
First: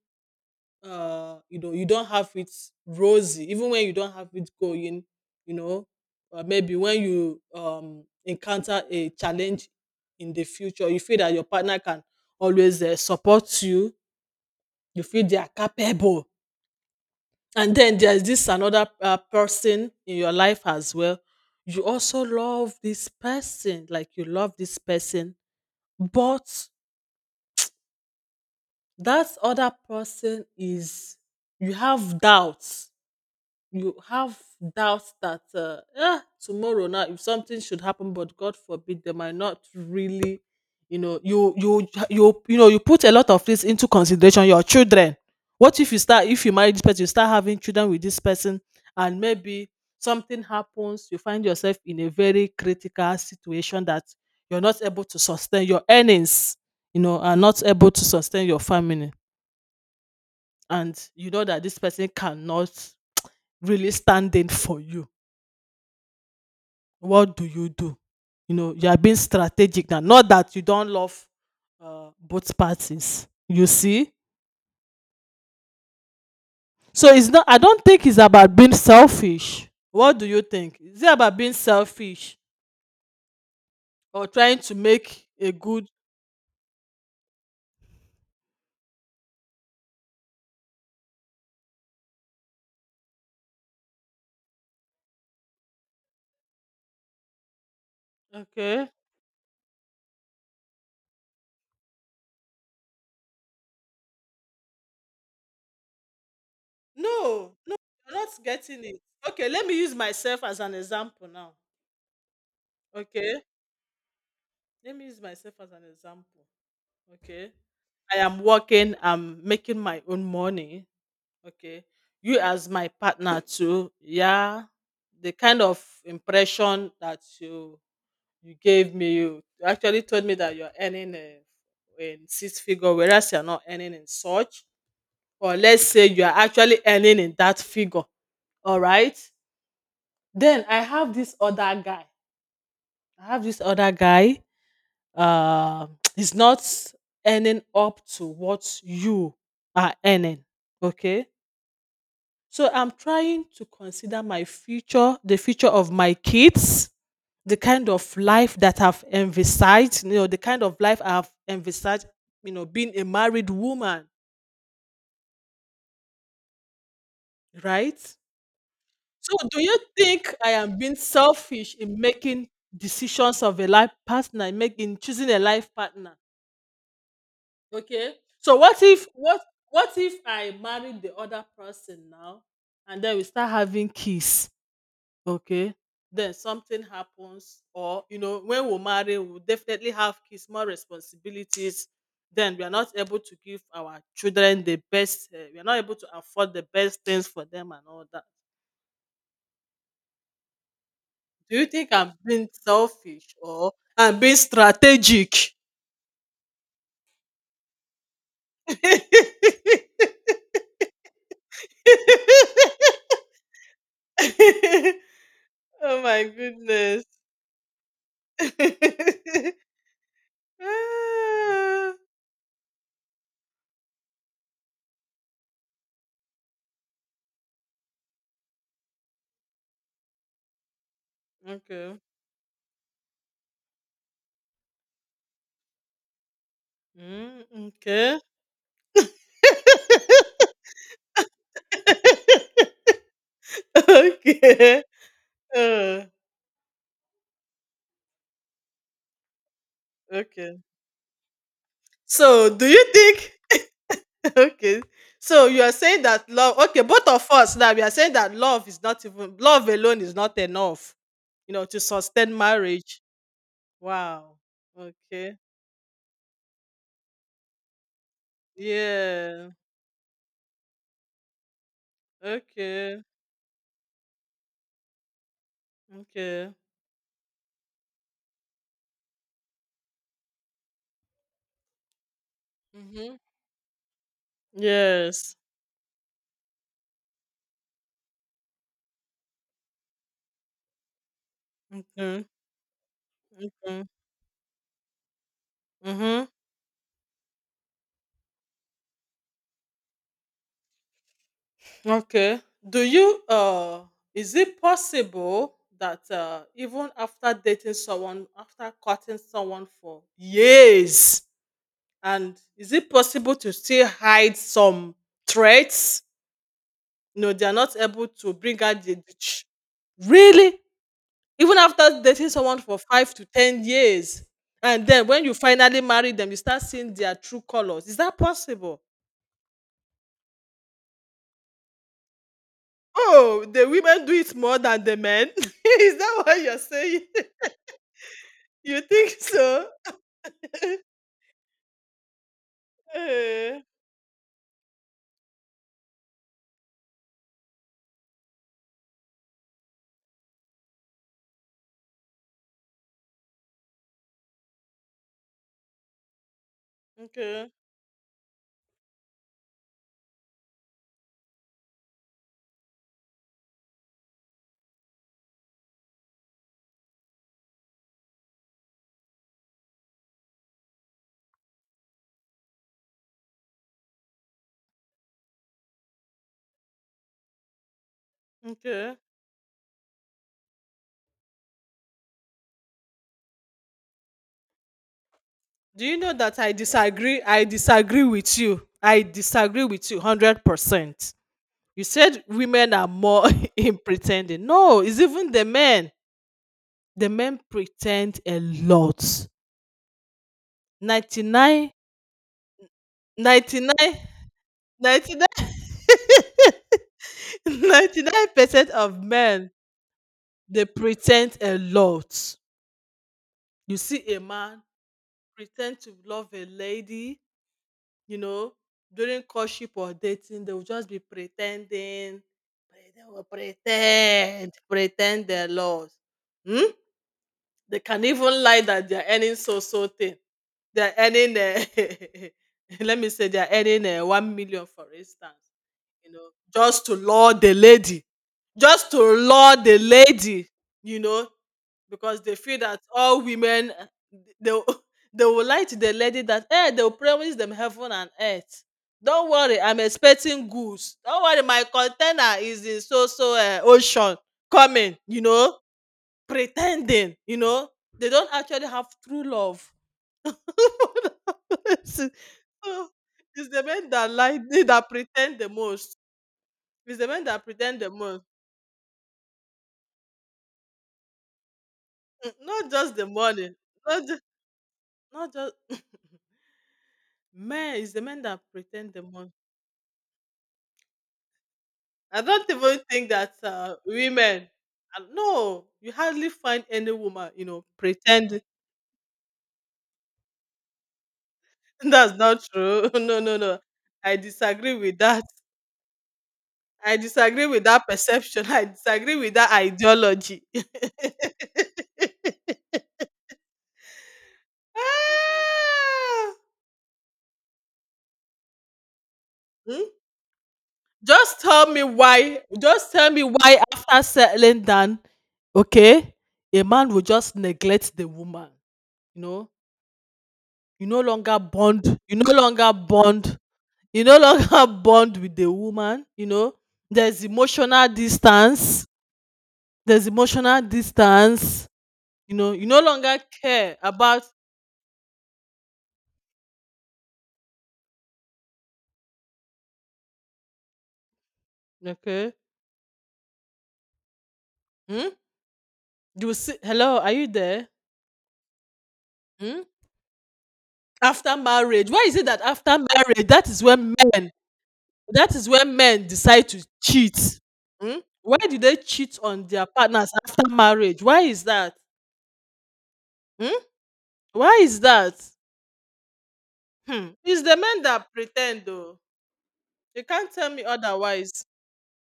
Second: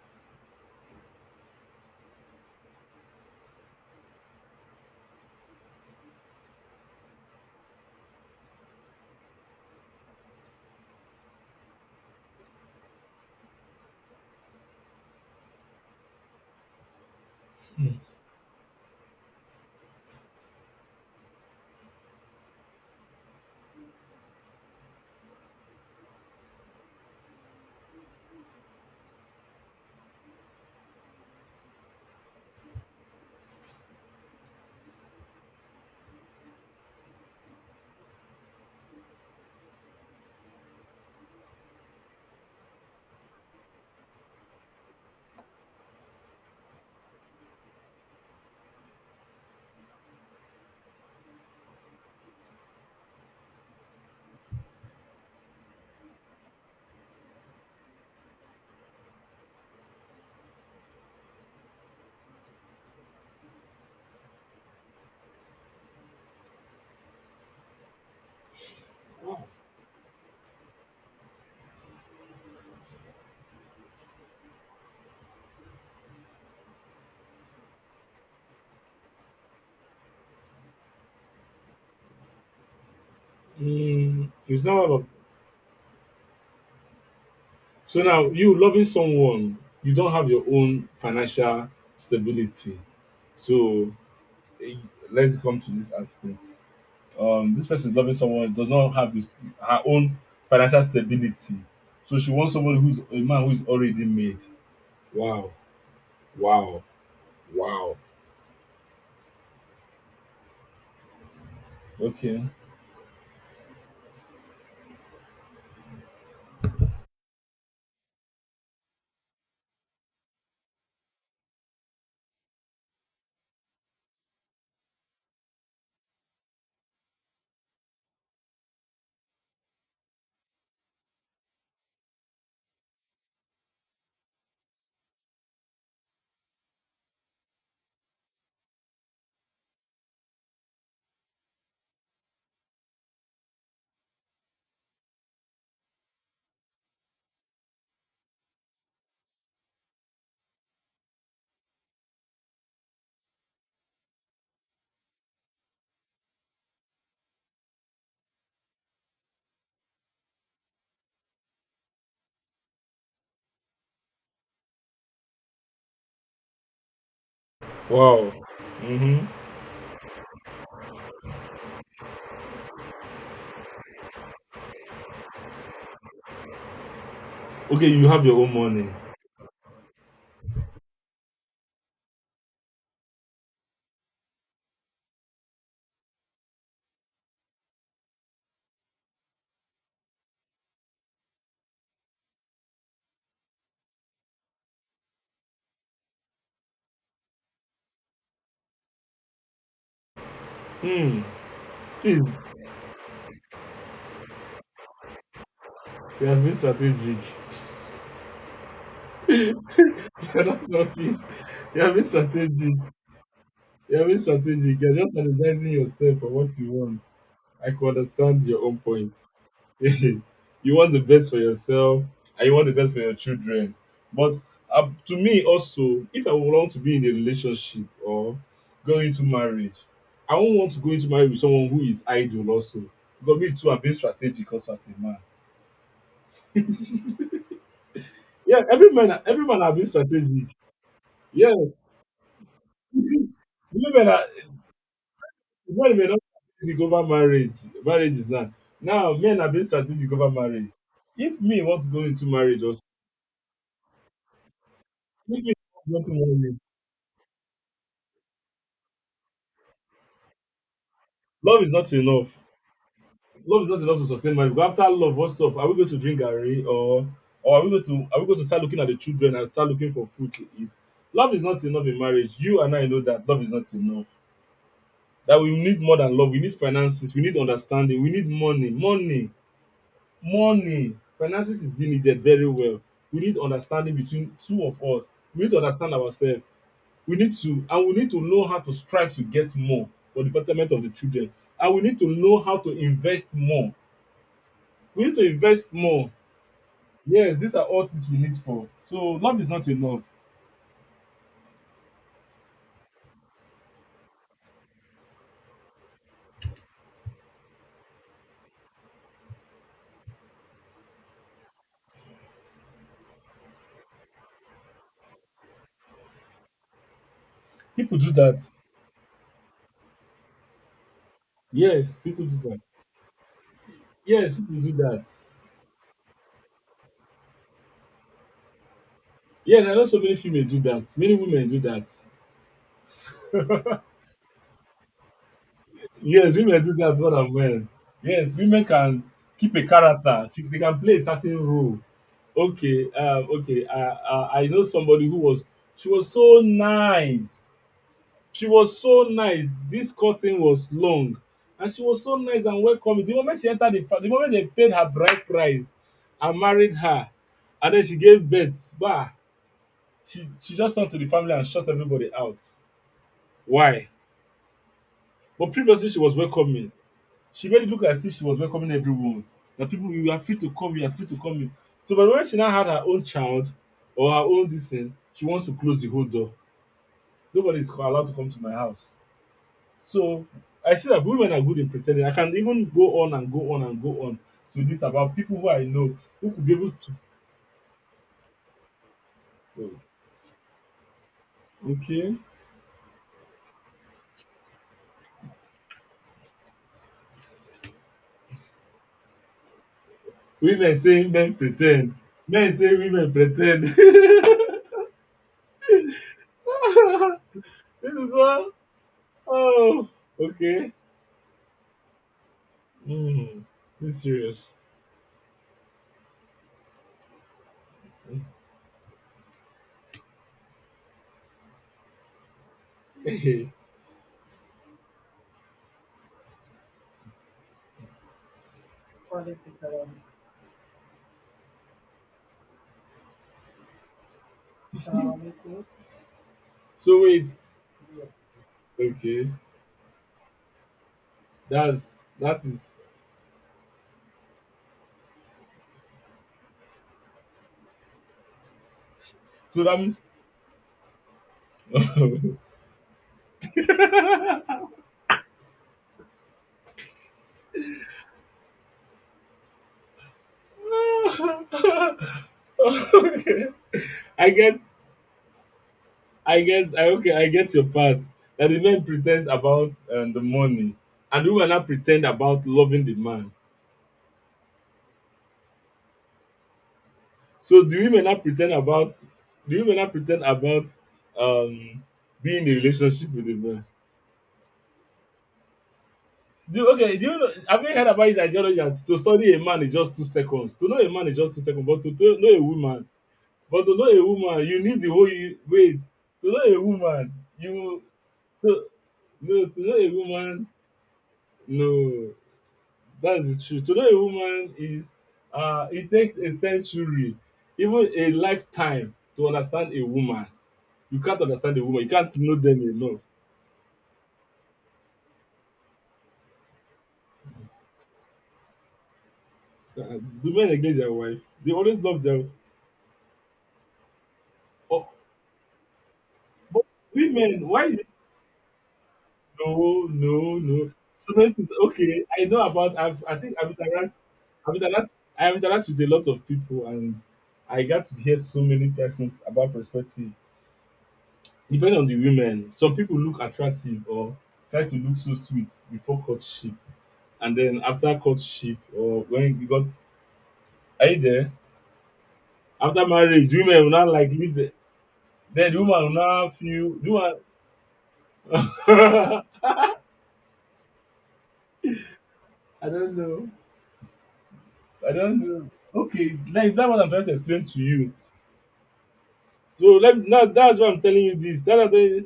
uh, you know, you don't have it rosy, even when you don't have it going, you know, maybe when you encounter a challenge in the future, you feel that your partner can always support you, you feel they are capable. And then there's this another person in your life as well, you also love this person, like you love this person, but that other person is, you have doubts, you have doubts that eh, tomorrow now if something should happen, but god forbid they might not really, you know, you know, you put a lot of this into consideration, your children. What if you start, if you marry this person, you start having children with this person, and maybe something happens, you find yourself in a very critical situation that you're not able to sustain your earnings, you know, are not able to sustain your family, and you know that this person cannot really stand in for you, what do? You know, you are being strategic now. Not that you don't love both parties. You see? So it's not, I don't think it's about being selfish. What do you think? Is it about being selfish or trying
It's
to
not about,
make a good?
so now you loving someone, you don't have your own financial stability. So eh, let's come to this aspect. This person is loving someone, does not
Okay.
have his, her own financial stability. So she wants somebody who's a man who is already made. Wow. Wow.
No, no,
Wow.
you're not getting it. Okay, let me use myself as an example now.
Okay.
Okay. Let me use myself as an example. Okay. I am working, I'm making my own money. Okay. You as my partner too. Yeah. The kind of impression that you gave me, you actually told me that you're earning a in six figure, whereas you're not earning in such. Or let's say you are actually earning in that figure. All right. Then I have this other guy. I have this other guy. Uh, he's not earning up to what you are earning. Okay. So I'm trying to consider my future, the future of my kids, the kind of life that I've envisaged, you know, the kind of life I've envisaged, you know, being a married woman, right?
Wow. Hmm.
So do you think I am being selfish in making decisions of a life partner, in making, choosing a life partner?
Okay, you
Okay.
have your own
So
money.
what if I marry the other person now and then we start having kids? Okay. Then something happens, or you know, when we marry we will definitely have kids, more responsibilities, then we are not able to give our children the best, we are not able to afford the best things for them and all that.
Hmm.
Do you think I'm
Please,
being selfish or I'm being strategic?
you have been strategic. You're not selfish. You have been strategic. You have been strategic. You're just strategizing
Oh
yourself
my
for what you want.
goodness.
I can understand your own point. You want the best for
Ah,
yourself and you want the best for your children. But to me, also, if I would want to be in a relationship or go into marriage, I won't want to go into marriage with someone who
okay.
is idle, also. Because me too, I've been strategic also as a man.
Mm, okay.
Yeah, every man have been strategic. Yeah, women are,
Okay.
women
Uh,
may not be strategic over marriage. Marriage is not. Now men are being strategic over
okay.
marriage. If me want to go into
So,
marriage,
do
also,
you think? Okay.
if
So,
me
you are saying
want to
that
marry.
love, okay, both of us now we are saying that love is not even, love alone is not enough, you
Love
know,
is
to
not
sustain
enough.
marriage.
Love is not enough to sustain
Wow.
marriage. Because after love,
Okay.
what's up? Are we going to drink garri, or are we going to, are we going to start looking at the children and
Yeah.
start looking for food to eat? Love is not enough in marriage. You and I know
Okay.
that love is not enough. That we need more than love. We
Okay.
need finances. We need understanding. We need money. Money. Money. Finances is being needed very well.
Mhm.
We need understanding between two of us.
Yes.
We need to understand ourselves. We need to, and we need to know how to strive to get more for the betterment of the children. And we need to
Mhm.
know how to invest more.
Mhm.
We need to invest more.
Mhm.
Yes, these are all things we need for. So love is not enough.
Okay. Do you uh, is it possible that uh, even after dating someone, after courting someone for years, and is it possible to still hide some traits? No, they are not
People
able
do
to
that.
bring out the really, even
Yes,
after
people
dating
do
someone
that.
for 5 to 10 years,
Yes, people do
and
that.
then when you finally marry them, you start seeing their true colors. Is that possible?
Yes, I know so many female do that. Many women do that.
Oh, the women do it more than the men. Is that
Yes,
what you're
women do that
saying?
well and well. Yes, women
You
can
think
keep a
so?
character. They can play a certain role. Okay,
Eh,
okay. I know somebody who was, she was so nice. She was so nice. This curtain was long, and she was so nice and welcoming. The moment she entered the the moment they paid her bride price and married her,
okay,
and then she gave birth, bah, she just turned to the family and shut everybody out. Why? But previously she was welcoming. She made it look as if she was welcoming everyone. That people, you are free to come, you are free to come in. So but when she now had her own child or her own this thing, she wants to close the whole door. Nobody is allowed to come to my house.
okay.
So I see that women are good in pretending. I can even go on and go on and go on to this about people who I
Do you
know
know
who
that
could
I
be able to.
disagree? I disagree with you. I disagree
Oh,
with you 100%. You
okay.
said women are more in pretending. No, it's even the men. The men pretend a lot.
Women say men
99,
pretend. Men say women pretend. This
99, 99,
is
ninety-nine
all,
percent of men,
oh
they
okay.
pretend a lot.
Mm,
You
this is
see a
serious.
man pretend to love a lady, you know, during courtship or dating, they will just be pretending. They will
Okay.
pretend, pretend their laws. Hmm? They can even lie that they are earning so so thing. They are earning, let me say, they are earning 1 million, for instance. You know, just to
So wait.
lure the lady, just to
Okay.
lure the lady. You know,
That's,
because they
that
feel
is,
that all women they will- they will lie to the lady that eh, they will promise them heaven and earth. Don't worry,
so that
I'm
means
expecting goods. Don't worry, my container is in so so ocean coming. You know, pretending. You know, they don't actually have true love. It's so,
okay.
it's the men that
I
lie,
get,
that pretend the most.
I guess I,
It's the
okay,
men
I
that
get your
pretend the
part.
most.
That the men pretend about the money, and the women now pretend
Mm,
about
not
loving the
just the
man.
money. Not just, not just.
So the
Men, is the
women now
men that
pretend
pretend
about,
the most.
the women now pretend about um
I
being in
don't
a
even think
relationship with the
that
man.
women. Uh, no, you hardly find
Do,
any
okay, do you know,
woman, you
have
know,
you heard about his
pretend.
ideology that to study a man is just 2 seconds? To know a man is just 2 seconds, but
That's
to know a
not
woman,
true. No, no, no.
but to know a
I
woman, you
disagree
need the
with
whole,
that.
you wait. To know a
I
woman,
disagree with
you,
that perception.
to,
I disagree with
no,
that
to know a
ideology.
woman, no. That's the truth. To know a woman is it takes a
Ah!
century, even a lifetime to understand a
Hmm?
woman. You can't
Just
understand a
tell me
woman, you can't know
why.
them
Just
enough.
tell me why after settling down, okay, a man will just neglect the woman. You know,
Do men neglect their wife? They always love
you
them.
no longer bond, you no longer
Oh,
bond with the woman, you know,
but
there's
women, why is it,
emotional distance,
no,
there's
no,
emotional
no? So this is
distance,
okay. I
you
know
know, you
about,
no
I've I
longer
think I've
care
interact
about,
I've interact I've interact with a lot of people, and I got to hear so many persons about perspective. Depend on the
okay,
women. Some people look attractive, or try to look
hmm?
so sweet before
You will
courtship,
see, hello, are you
and then
there?
after courtship or when you
Hmm?
got, are you there?
After marriage, why is it that after
After
marriage,
marriage,
that is
women will not
when
like
men
leave the,
that is
then the
when
woman will
men
not
decide to
feel the woman.
cheat? Hmm? Why do they cheat on their partners after marriage? Why is that?
I don't know.
Hmm? Why is
I
that?
don't know. Okay, like that's what I'm trying
Hmm.
to
It's
explain
the
to
men
you.
that pretend though.
So let
You
now,
can't tell
that's
me
why I'm telling you this.
otherwise.
That's what I'm telling you.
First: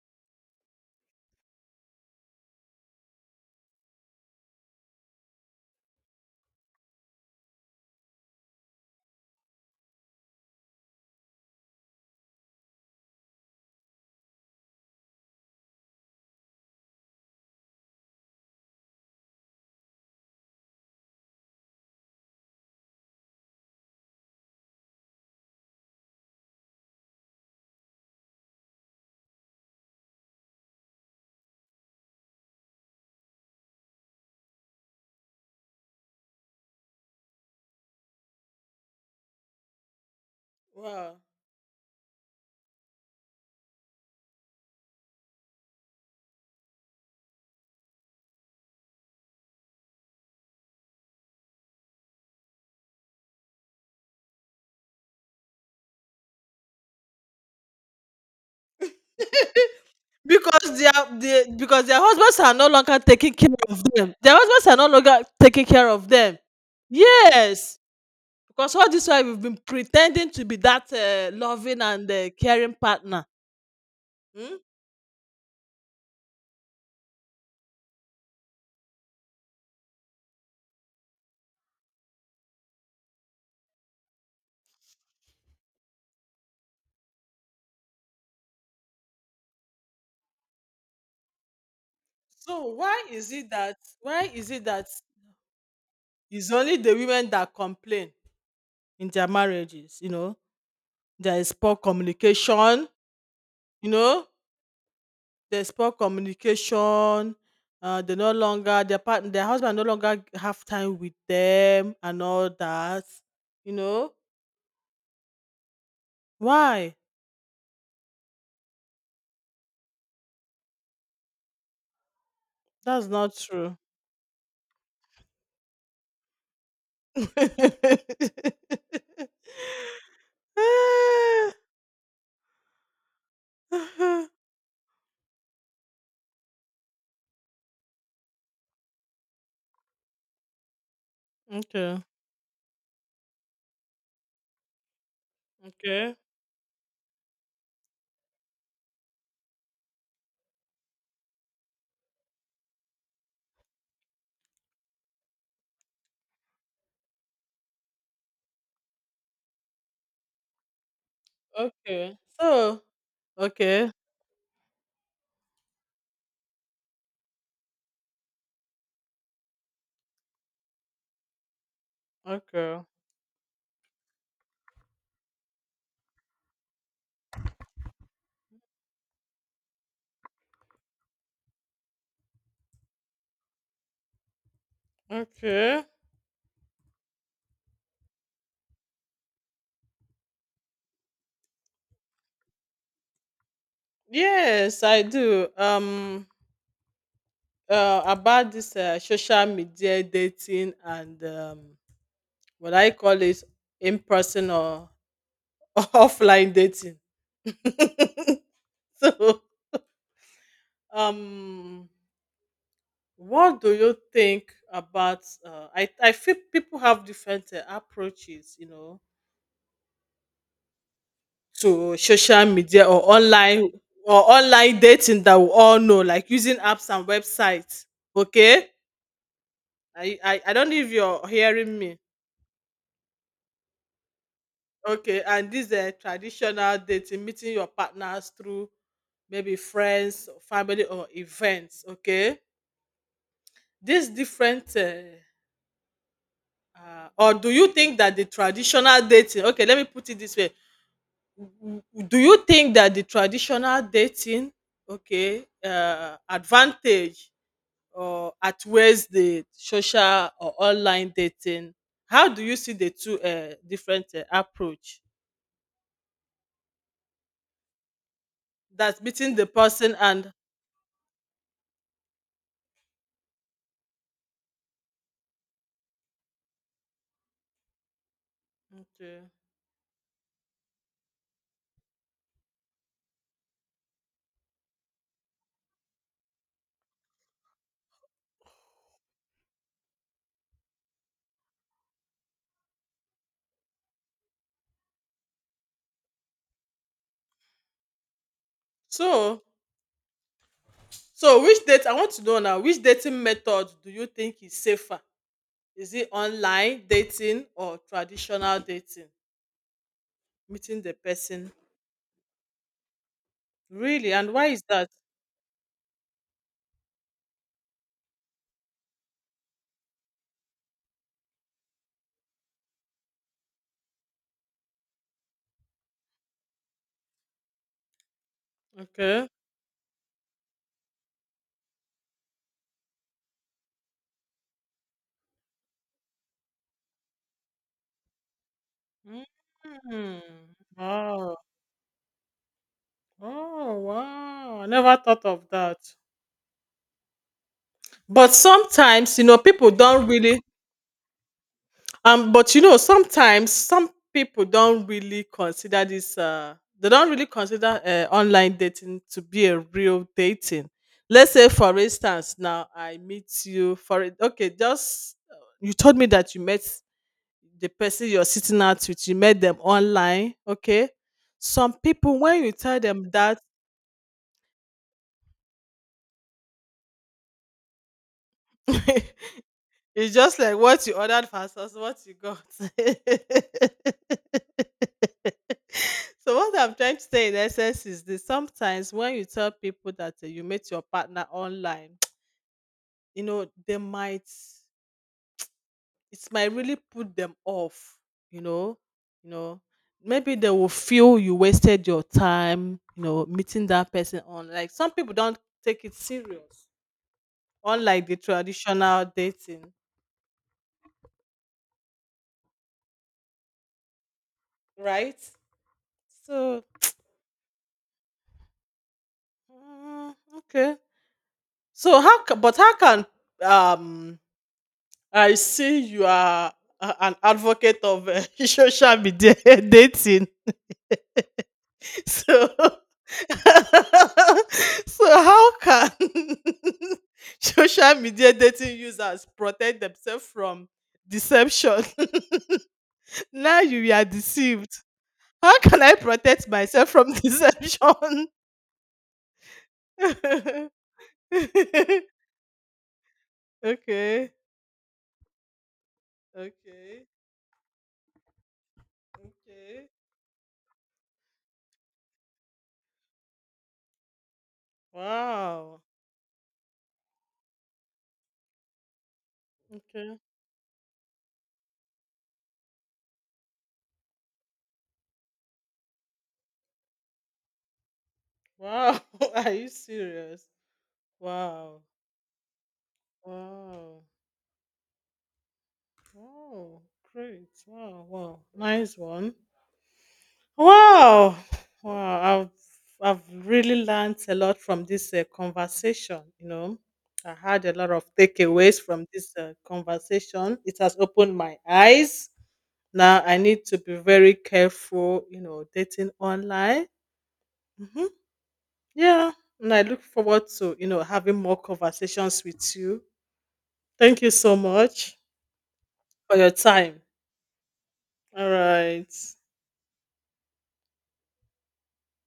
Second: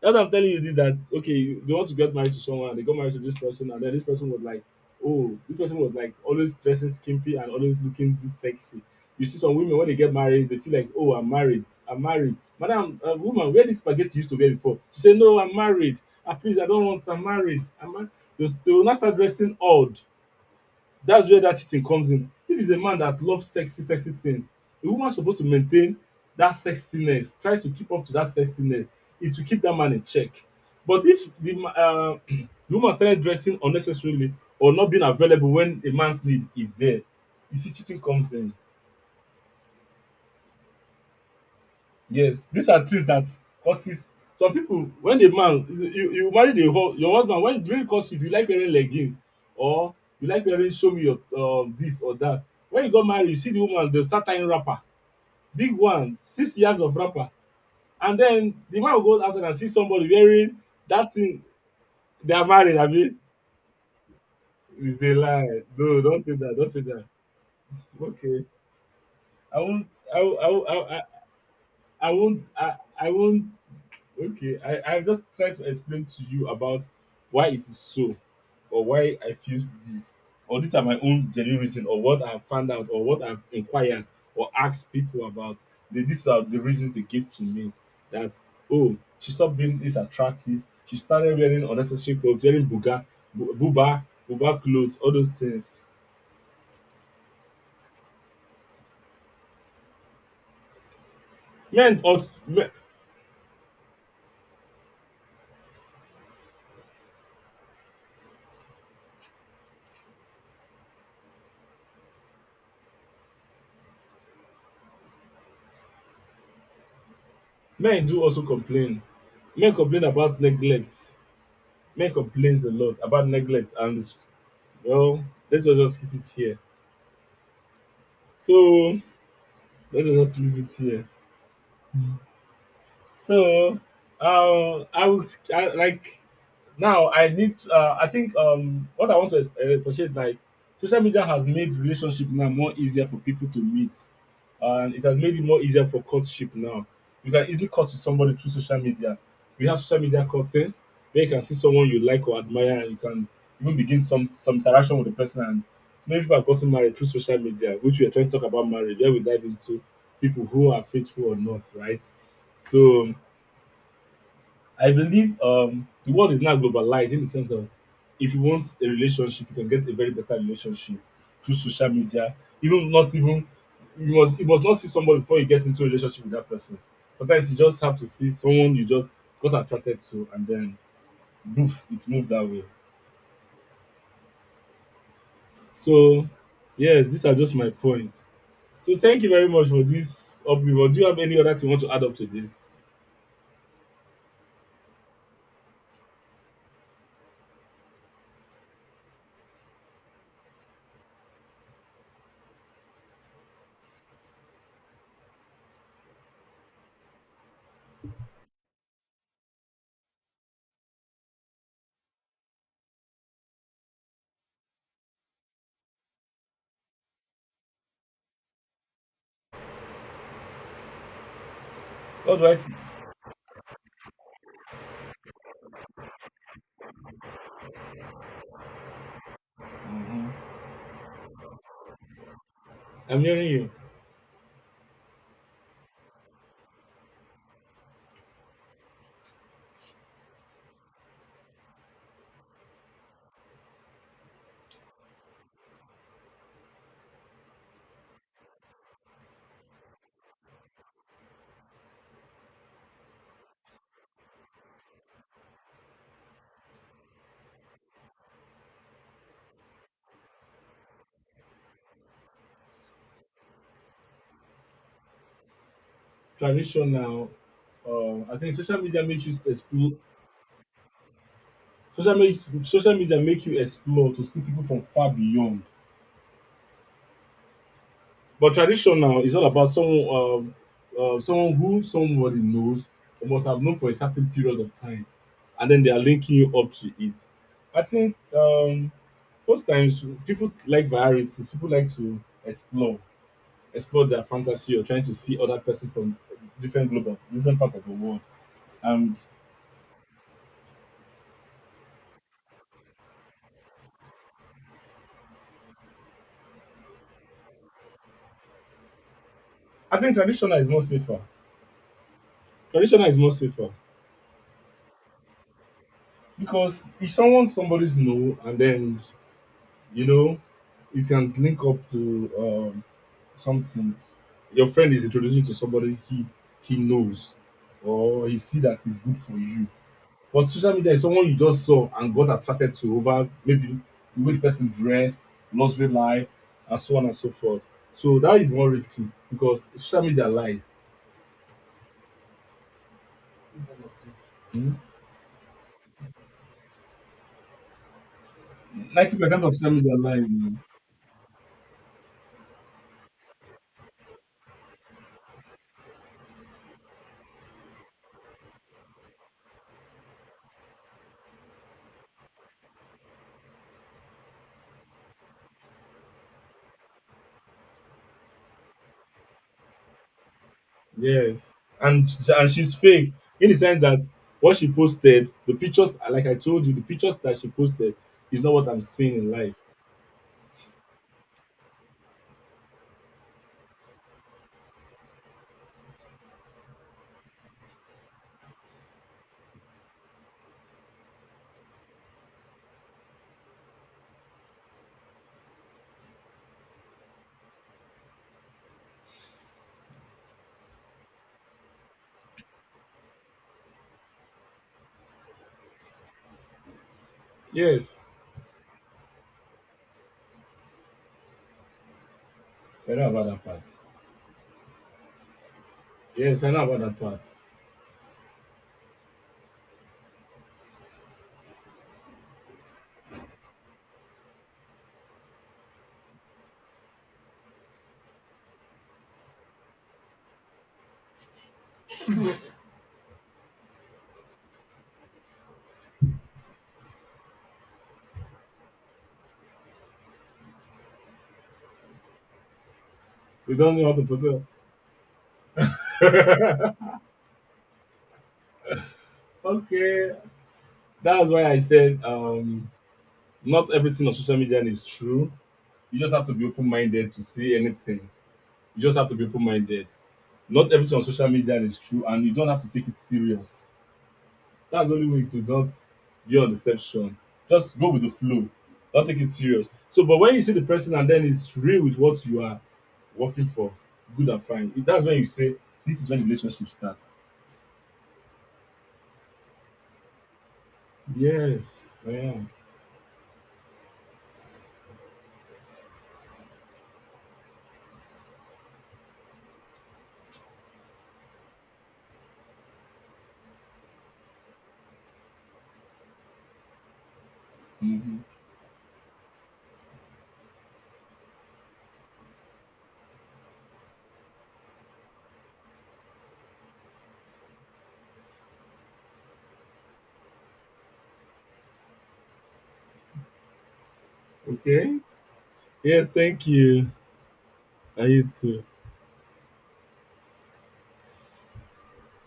That's what I'm telling you this, that okay, they want to get married to someone, they got married to this person, and then this person was like, oh, this person was like always dressing skimpy and always looking this sexy. You see some women when they get married, they feel like, oh, I'm married, I'm married. Madam, woman, where this spaghetti you used to wear before? She said, no, I'm married. Ah, please, I don't want. I'm married. I'm married. They will now start dressing odd, that's where that cheating comes in. If it's a man that loves sexy, sexy thing, a woman supposed to maintain that sexiness, try to keep up to that sexiness. It will keep that man in check. But if the the woman started dressing unnecessarily or not being available when a man's need is there, you see, cheating comes in.
Wow.
Yes, these are things that causes some people when a man, you marry the whole your husband, when it really courtship you, if you like wearing leggings or you like wearing, show me your this or that. When you got married you see the woman dey start tying wrapper, big one, 6 years of wrapper, and then the man will go outside and see somebody wearing
Because their
that thing.
because their
They
husbands
are
are no
married
longer
abi?
taking care of them. Their husbands are no
Is a
longer
lie.
taking care
No,
of
don't say
them.
that, don't say that.
Yes.
Okay.
Because all this while we've
I
been
won't I
pretending
won't
to
I
be
won't
that loving
I
and
won't
caring
I
partner.
won't. Okay,
Hmm?
I just try to explain to you about why it is so, or why I feel this, or these are my own genuine reason, or what I've found out, or what I've inquired or asked people about. These are the reasons they give to me that oh, she stopped being this attractive. She started wearing unnecessary clothes, wearing
So
buga,
why is it that
buba,
why is
buba
it that
clothes, all those things.
it's only the women that complain in their marriages? You know, there is poor
Men also, men,
communication. You know, there's poor communication. They no longer their partner, their husband no longer have time with them and all that. You know why?
men do also complain. Men complain about neglect. Men complains a lot
That's
about
not
neglect
true.
and, well, let us just keep it here. So let us just leave it here. So, I would, I, like now I need to, I think what I want to appreciate, like social media has made
Okay.
relationship now more easier for people to meet, and it has made it more easier for
Okay.
courtship now. You can easily court with somebody through social media. We have social media courting where you can see someone you like or admire, and you can even begin some interaction with the person. And many people have gotten married through social media, which we are trying to talk about marriage. Where we dive into people who are faithful or not, right?
Okay. So
So
okay.
I believe the world is now globalized in the sense of, if you want a relationship, you can get a very better relationship through social media.
Okay.
Even not even, you must not see somebody before you get into a relationship with that person. Sometimes you just have to see someone you just got attracted to, and then boof, it moved that way.
Okay.
So yes, these are just my points. So thank you very much for this upriver. Do you have any other thing you want to add up to this?
Yes, I do. About this social media dating and what I call it in person or offline dating. So, um, what do you think about? I feel people have different approaches, you know, to
What
social
do I? T-
media or online dating that we all know, like using apps and websites. Okay, I
Mhm.
I, I don't know if you're hearing me.
I'm hearing you.
Okay, and this traditional dating, meeting your partners through maybe friends, or family, or events. Okay, this different, or do you think that the traditional dating? Okay, let me put it this way: Do you think that the traditional dating, okay, advantage or outweighs the social or online dating? How do you see the two different approach?
Traditional, I think social
That's
media makes
meeting
you
the
explore,
person and
social make, social media make you explore to see people from far beyond, but traditional
okay.
is all about someone, someone who somebody knows or must have known for a certain period of time, and then they are linking you up to it. I think most times people like varieties, people like to explore, explore their fantasy or trying to see other person from different global, different part of the world, and
So so which date I want to know now, which dating method do you think is safer? Is it online dating or traditional dating?
I think traditional is more
Meeting the
safer.
person.
Traditional is more safer,
Really? And why is that?
because if someone somebody's know, and then you know, it can link up to something. Your friend is introducing to somebody he knows, or he see that is good
Okay.
for you. But social media is someone you just saw and got attracted to over maybe the way the person dressed, luxury life, and so on and so forth. So that is more risky because social
Mm.
media lies.
Wow. Oh wow. I
Hmm?
never thought of that. But sometimes,
Ninety
you know,
percent of
people
social media
don't
lies.
really. But you know, sometimes some people don't really consider this. They don't really consider online dating to be a real dating. Let's say, for instance, now I meet you for it. Okay, just you told me that you met the person you're sitting out with. You met them online. Okay,
Yes,
some
and
people when
and
you
she's
tell them
fake,
that,
in the sense that what she posted, the pictures, like I told you, the pictures that she posted is not what I'm seeing in
it's
life.
just like what you ordered versus what you got. So what I'm trying to say in essence is this: sometimes when you tell people that you met your partner online, you know, they might it might really put them off, you know, you know. Maybe they will feel you wasted your time, you know, meeting that person on, like, some people don't take it serious,
Yes,
unlike the traditional dating,
I know about that part.
right?
Yes, I
So
know about that part.
mm, okay. So how ca- but how can um I see you are an advocate of social media dating. So, so how can social media dating users protect themselves from deception?
We
Now
don't know
you
how to
are
put it.
deceived. How can I protect myself from deception?
Okay, that's why I said
Okay,
not everything on
okay,
social media is true. You just have to be open
okay.
minded to see anything. You just have to be open minded. Not everything on social media is true, and you don't have to take it serious. That's the only way to not
Wow.
be on deception. Just go with the flow. Don't take it serious. So, but
Okay.
when you see the person and then it's real with what you are working for, good and fine. That's when you say, this is when the relationship starts.
Wow. Are you serious? Wow.
Yes, I am.
Wow. Wow. Great. Wow. Wow. Nice one. Wow. Wow. I've I've really learned a lot from this conversation, you know. I had a lot of
Hmm.
takeaways from this conversation. It has opened my eyes. Now I need to be very careful, you know, dating online. Hmm. Yeah. And I look forward to, you know, having more conversations with you. Thank you so
Okay.
much
Yes,
for
thank
your
you.
time.
Are you
All
too?
right.